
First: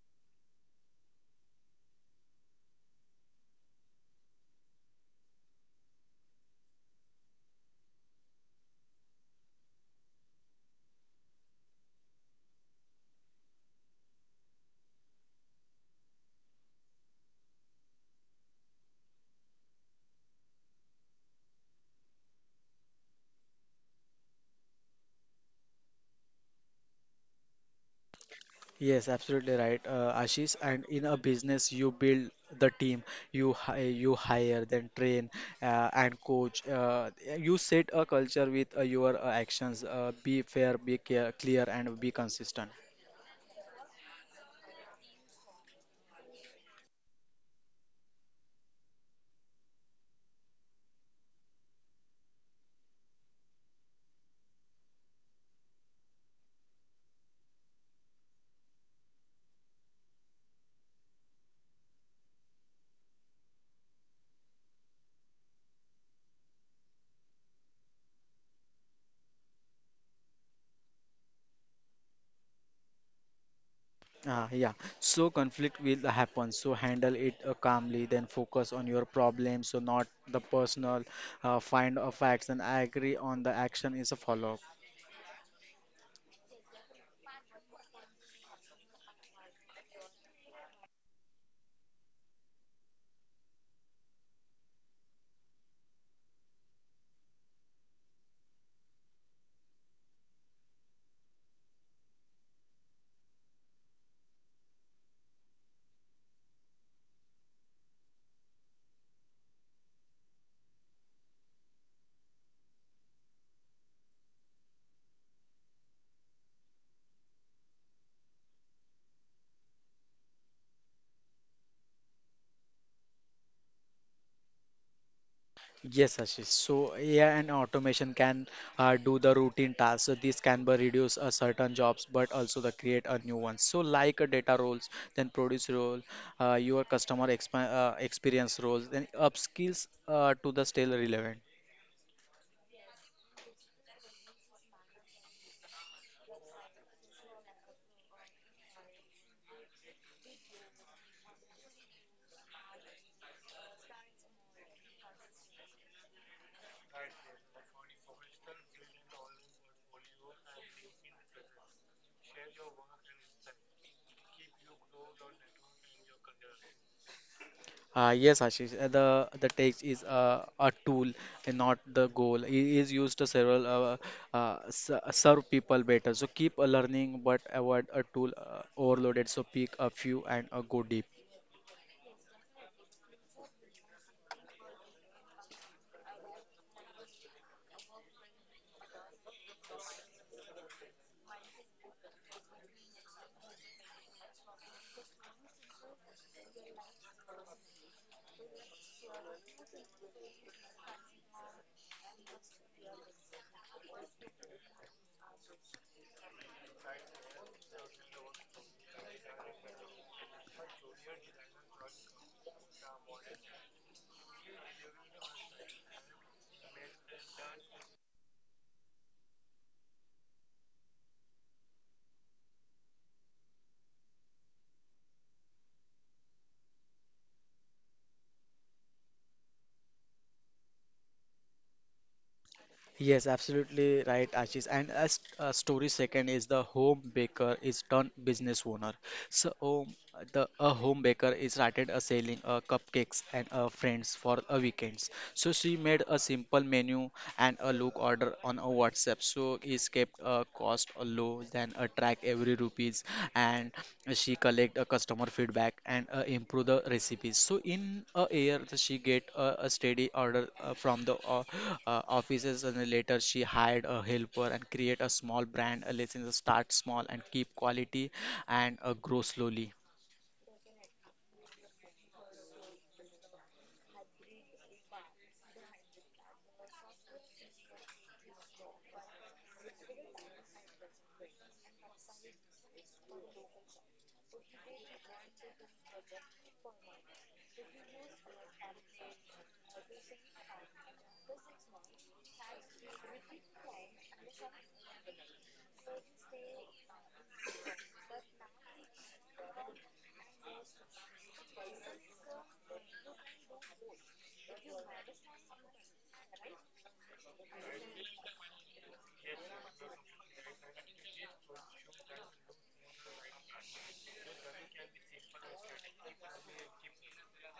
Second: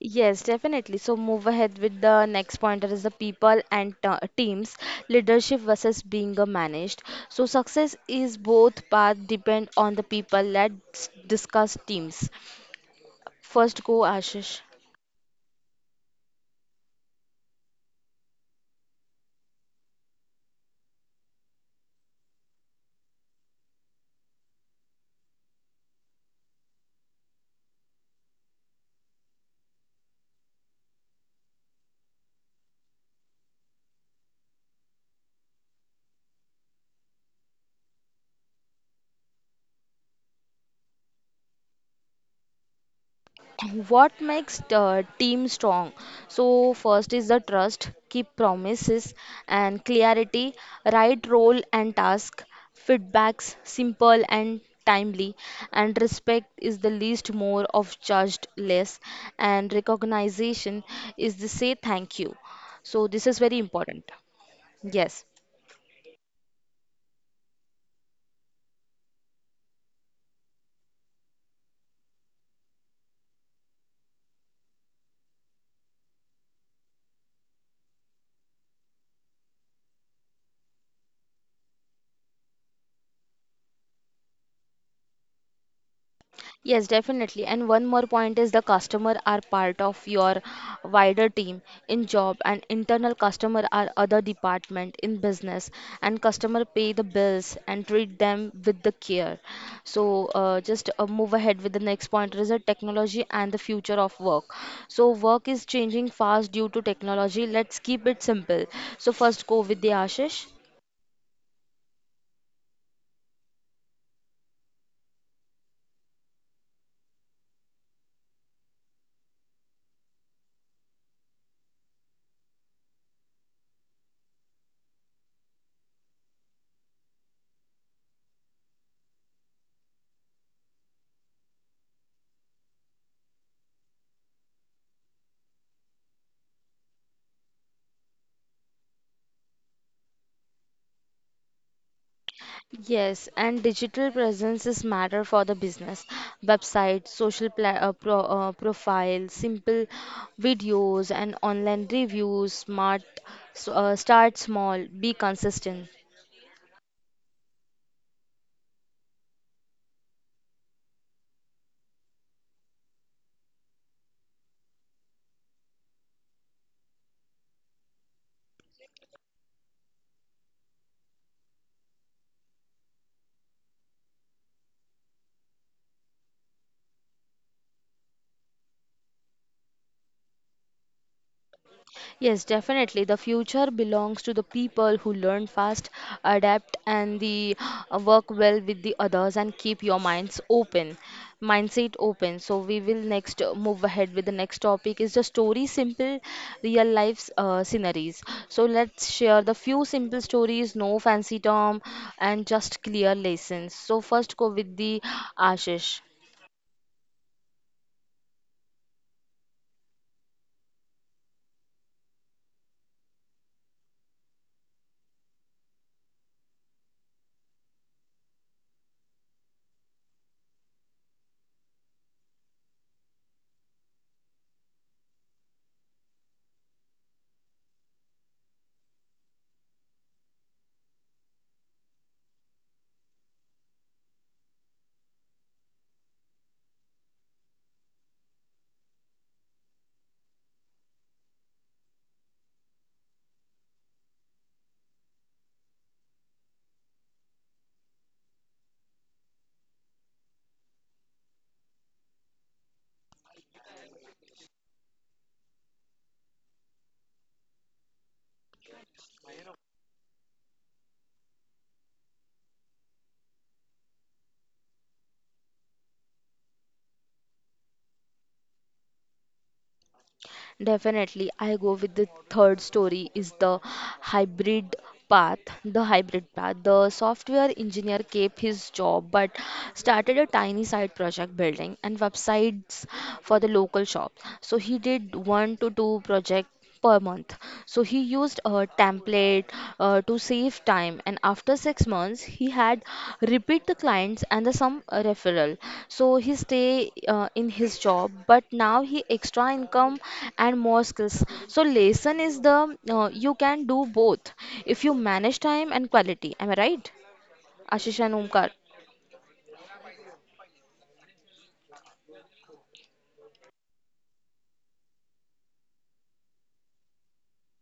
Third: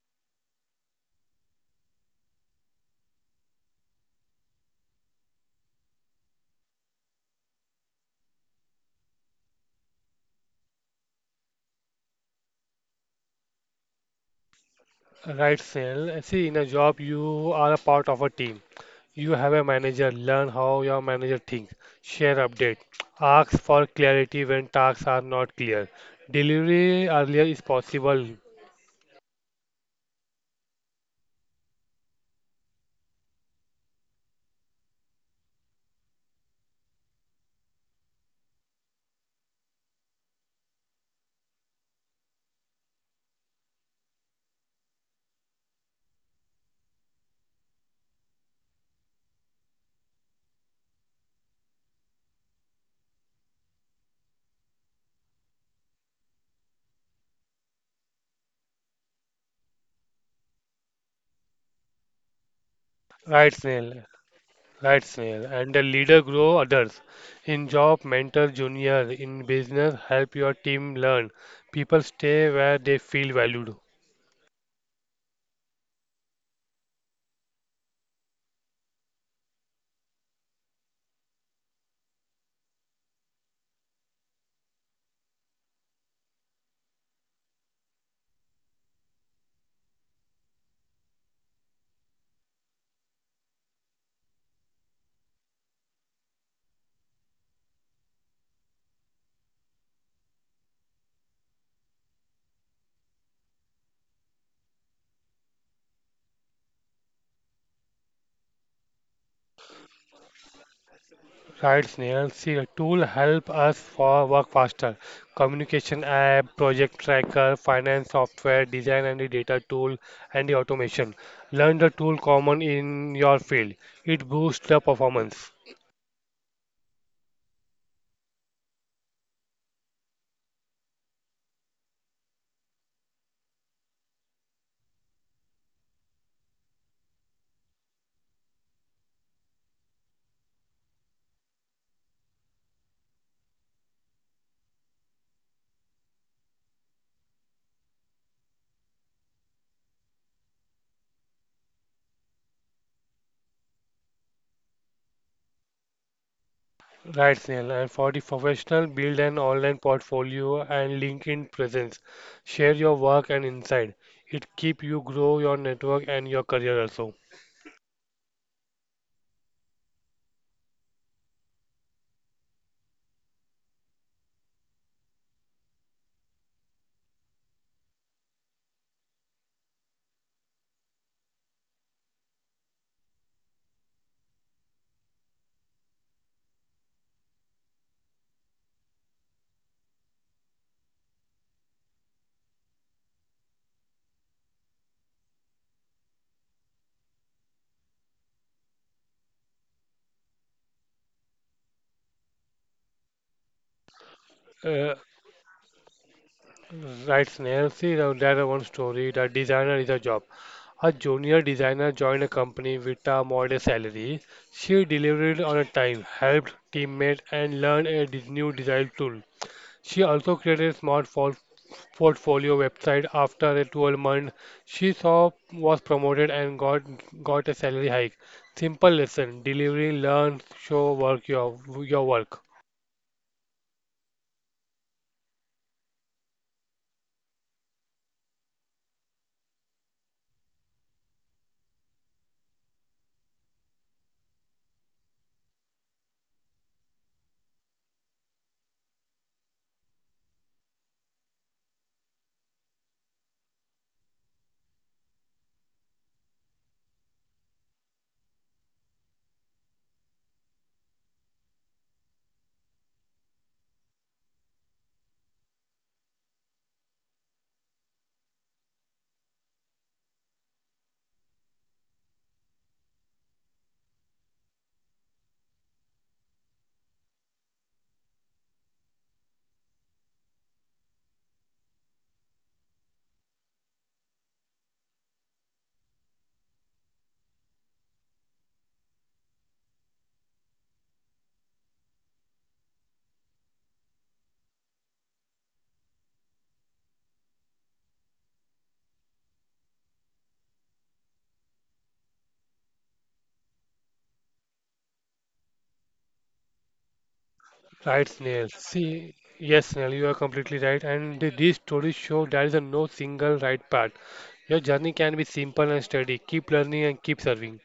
Speaker 1: Yes, definitely. So move ahead with the next pointer is the people and teams, leadership versus being a managed. So success is both path depend on the people. Let's discuss teams. First go, Ashish.
Speaker 2: Right, Snell. See, in a job, you are a part of a team. You have a manager. Learn how your manager thinks. Share update. Ask for clarity when tasks are not clear. Delivery earlier is possible.
Speaker 3: Yes, absolutely right, Ashish. And in a business, you build the team, you hire, then train and coach. You set a culture with your actions. Be fair, be care, clear, and be consistent.
Speaker 1: What makes the team strong? So first is the trust, keep promises and clarity, right role and task, feedbacks simple and timely, and respect is the least more of charged less, and recognition is the say thank you. So this is very
Speaker 2: Right, Snell.
Speaker 1: important.
Speaker 2: Right,
Speaker 1: Yes.
Speaker 2: snail. And the leader grow others. In job, mentor junior. In business, help your team learn. People stay where they feel valued.
Speaker 3: Ah, yeah. So conflict will happen. So handle it calmly. Then focus on your problem. So not the personal. Find facts and agree on the action is a follow.
Speaker 1: Yes, definitely. And one more point is the customer are part of your wider team in job, and internal customer are other department in business, and customer pay the bills and treat them with the care. So just move ahead with the next point is the technology and the future of work. So work is changing fast due to technology. Let's keep it simple. So first go with the Ashish.
Speaker 2: Right, snail, See, a tool help us for work faster. Communication app, project tracker, finance software, design and the data tool, and the automation. Learn the tool common in your field. It boosts the performance.
Speaker 3: Yes, Ashish. So AI and automation can do the routine tasks. So this can be reduce certain jobs, but also the create a new one. So like a data roles, then produce role, your customer experience roles, then upskills to the still relevant.
Speaker 1: Yes, and digital presence is matter for the business. Website, social pla pro profile, simple videos and online reviews, start small, be consistent.
Speaker 2: Right, Snail. And for the professional, build an online portfolio and LinkedIn presence. Share your work and insight. It keep you grow your network and your career also.
Speaker 3: Yes, Ashish. The text is a tool and not the goal. It is used to several serve people better. So keep learning, but avoid a tool overloaded. So pick a few and go deep.
Speaker 1: Yes, definitely. The future belongs to the people who learn fast, adapt, and the work well with the others and keep your minds open, mindset open. So we will next move ahead with the next topic is the story simple real life sceneries. So let's share the few simple stories, no fancy term, and just clear lessons. So first go with the
Speaker 2: Uh,
Speaker 1: Ashish.
Speaker 2: right, Snail. See, now there are one story. The designer is a job. A junior designer joined a company with a modest salary. She delivered on a time, helped teammates, and learned a new design tool. She also created a smart portfolio website. After a 12-month she saw was promoted and got a salary hike. Simple lesson, delivery, learn, show work your work.
Speaker 3: Yes, absolutely right, Ashish. And a story second is the home baker is turned business owner. So um, the a home baker is started selling cupcakes and friends for weekends. So she made a simple menu and a look order on a WhatsApp. So is kept cost low then and track every rupees and she collect a customer feedback and improve the recipes. So in a year she get a steady order from the offices and then later she hired a helper and create a small brand. Let's say start small and keep quality and grow slowly.
Speaker 1: Definitely, I go with the third story is the hybrid path. The hybrid path. The software engineer kept his job but started a tiny side project building and websites for the local shop. So he did one to two project per month. So he used a template to save time, and after 6 months, he had repeat the clients and the some referral. So he stay in his job, but now he extra income and more skills. So lesson is the you can do both if you manage time and quality. Am I right,
Speaker 2: Right,
Speaker 1: Ashish and
Speaker 2: Snail.
Speaker 1: Omkar?
Speaker 2: See, yes, Snail, you are completely right. And these stories show there is a no single right path. Your journey can be simple and steady. Keep learning and keep serving.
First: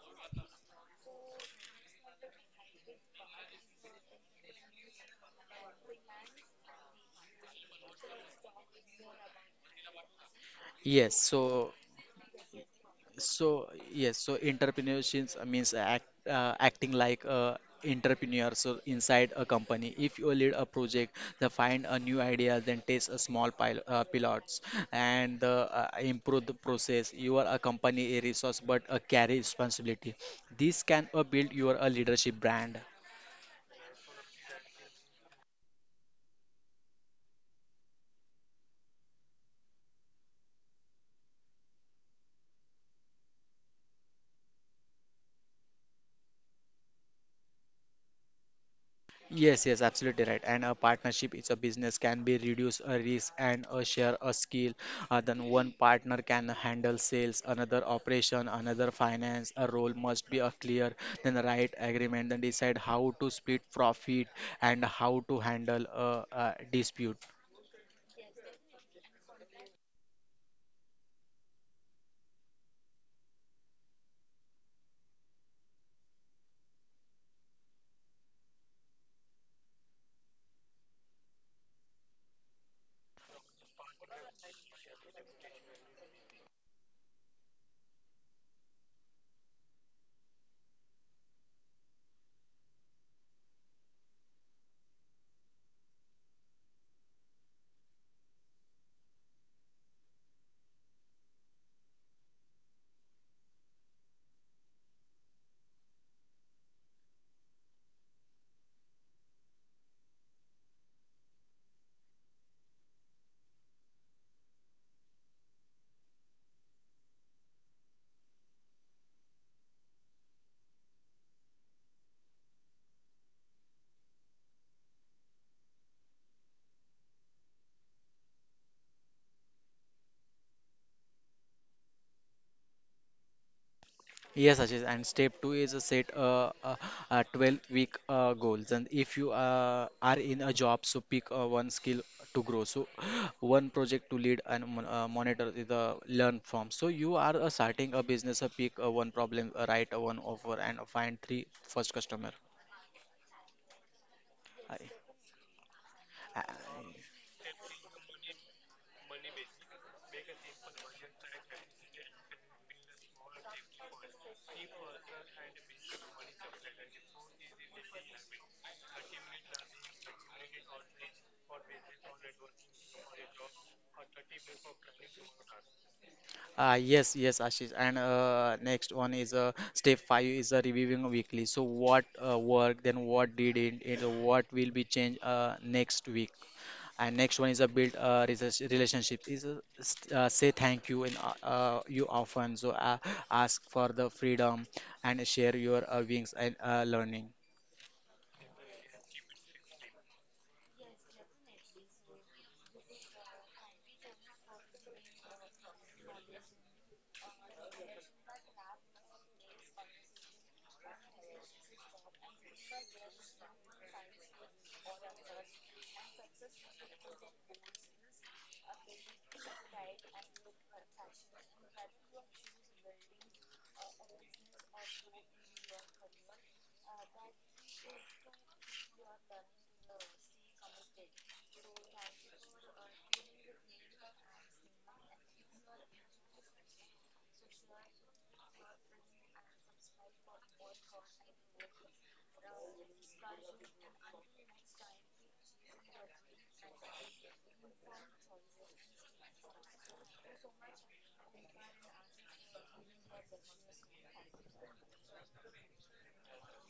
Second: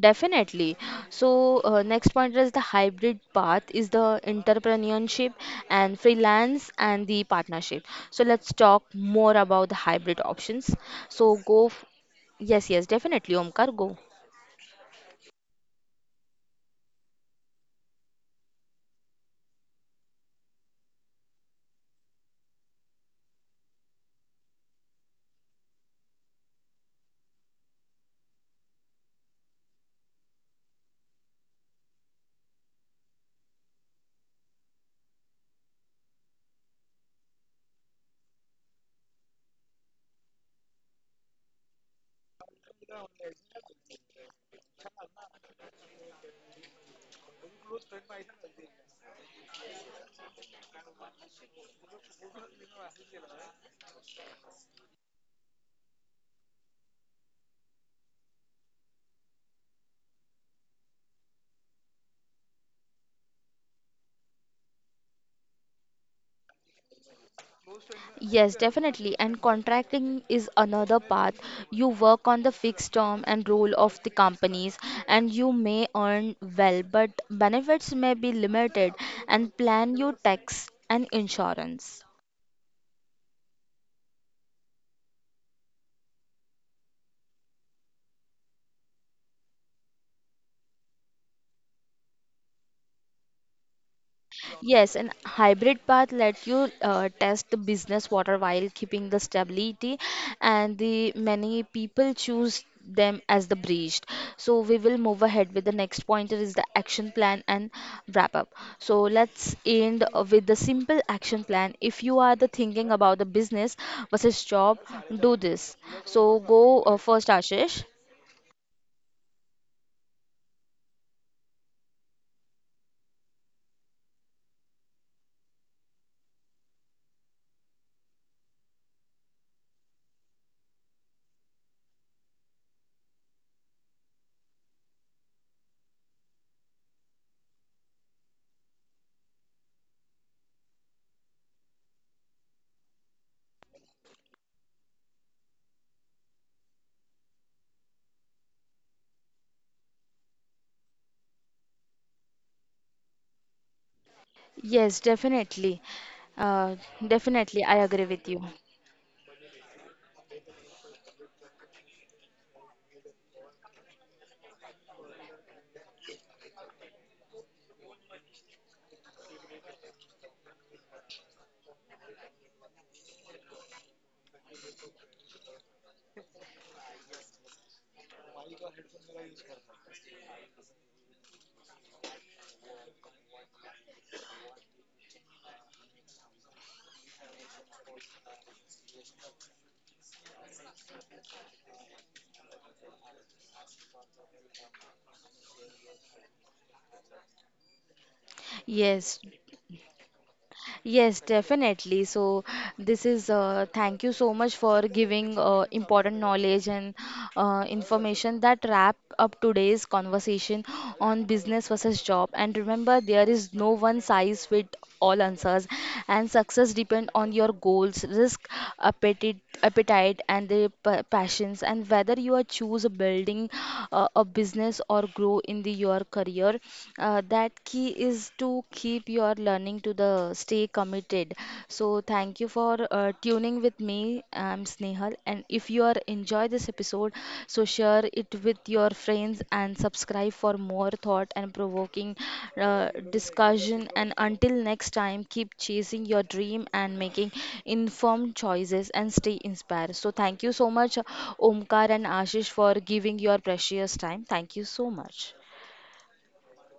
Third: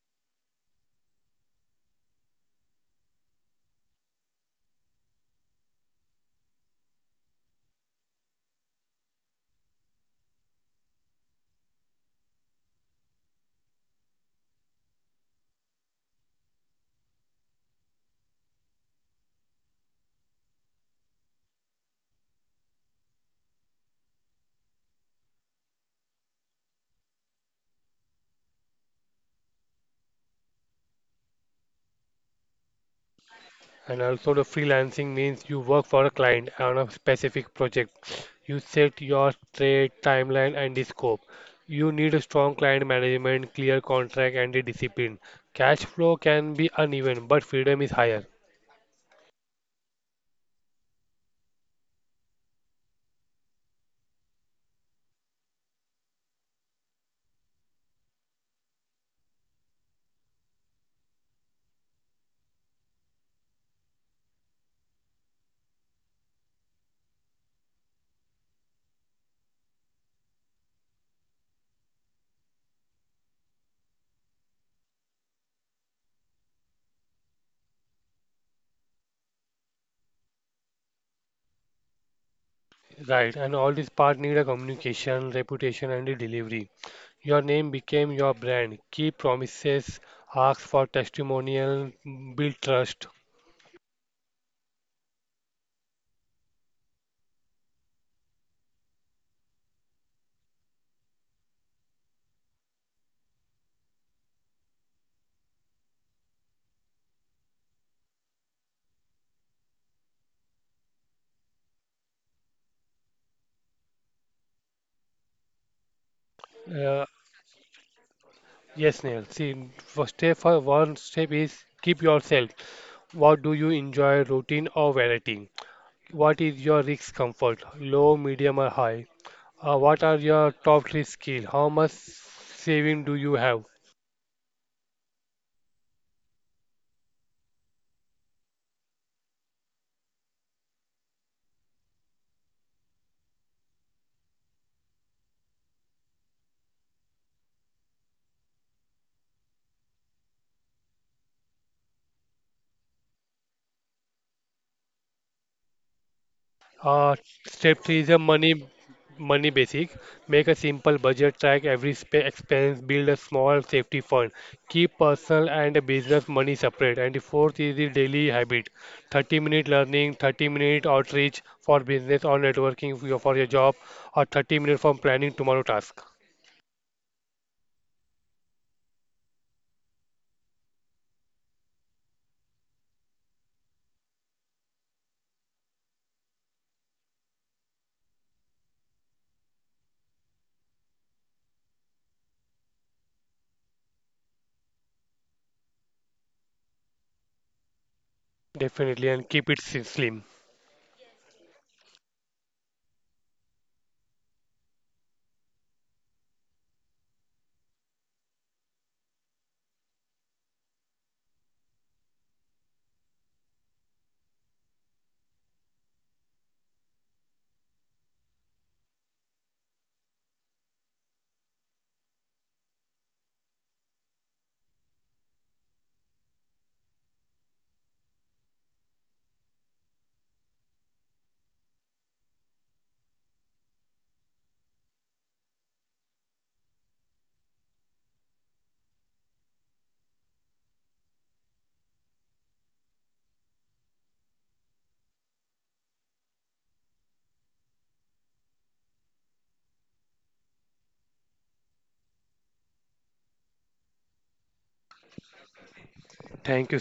Speaker 1: Definitely. So, next point is the hybrid path is the entrepreneurship and freelance and the partnership. So, let's talk more about the hybrid options.
Speaker 3: Yes,
Speaker 1: So, go.
Speaker 3: so
Speaker 1: Yes, yes, definitely,
Speaker 3: So
Speaker 1: Omkar, go.
Speaker 3: yes, so entrepreneurship means acting like a entrepreneur. So inside a company, if you lead a project, they find a new idea, then test a small pilots, and improve the process. You are a company a resource, but a carry responsibility. This can build your a leadership brand.
Speaker 2: And also, the freelancing means you work for a client on a specific project. You set your trade, timeline, and the scope. You need a strong client management, clear contract, and the discipline. Cash flow can be uneven, but freedom is higher.
Speaker 3: Yes, absolutely right. And a partnership is a business can be reduce a risk and a share a skill. Then one partner can handle sales, another operation, another finance. A role must be a clear, then the right agreement, then decide how to split profit and how to handle a dispute.
Speaker 1: Yes, definitely. And contracting is another path. You work on the fixed term and role of the companies, and you may earn well, but benefits may be limited. And plan your tax and insurance.
Speaker 2: Right, and all this part need a communication, reputation, and the delivery. Your name became your brand. Keep promises, ask for testimonial, build trust.
Speaker 1: Yes, and hybrid path let you test the business water while keeping the stability, and the many people choose them as the bridge. So we will move ahead with the next pointer is the action plan and wrap up. So let's end with the simple action plan. If you are the thinking about the business versus job, do this. So go first,
Speaker 2: Uh,
Speaker 1: Ashish.
Speaker 2: yes, Neil. See, first step for one step is keep yourself. What do you enjoy, routine or variety? What is your risk comfort, low, medium, or high? What are your top three skills? How much saving do you have?
Speaker 3: Yes, Ashish, and step two is a set a 12 week goals. And if you are in a job, so pick one skill to grow. So, one project to lead and monitor the learn from. So, you are starting a business, pick one problem, write one offer, and find three first customer. I,
Speaker 1: Yes, definitely.
Speaker 3: I,
Speaker 1: Uh,
Speaker 2: Uh, Step
Speaker 1: definitely, I
Speaker 2: three is a
Speaker 1: agree with you.
Speaker 2: money basic. Make a simple budget, track every spe expense, build a small safety fund, keep personal and business money separate. And the fourth is the daily habit. 30-minute learning, 30-minute outreach for business or networking for your job, or 30 minutes for planning tomorrow task.
Speaker 3: Yes, Ashish. And next one is step five is reviewing weekly. So what worked, then what did it, it what will be changed next week. And next one is a build relationship. Is say thank you and you often. So ask for the freedom and share your wings and learning.
Speaker 2: Definitely, and
Speaker 1: Yes,
Speaker 2: keep it slim.
Speaker 1: yes, definitely. So this is thank you so much for giving important knowledge and information that wrap up today's conversation on business versus job. And remember, there is no one size fit all answers, and success depend on your goals, risk, appetite, appetite, and the passions, and whether you are choose building a business or grow in the your career. That key is to keep your learning to the stay committed. So thank you for tuning with me. I'm Snehal, and if you are enjoy this episode, so share it with your friends and subscribe for more thought and provoking uh, discussion. And until next time, keep chasing your dream and making informed choices and stay inspired. So thank you so much, Omkar and Ashish, for giving your precious time. Thank you so much.
Speaker 2: Thank you,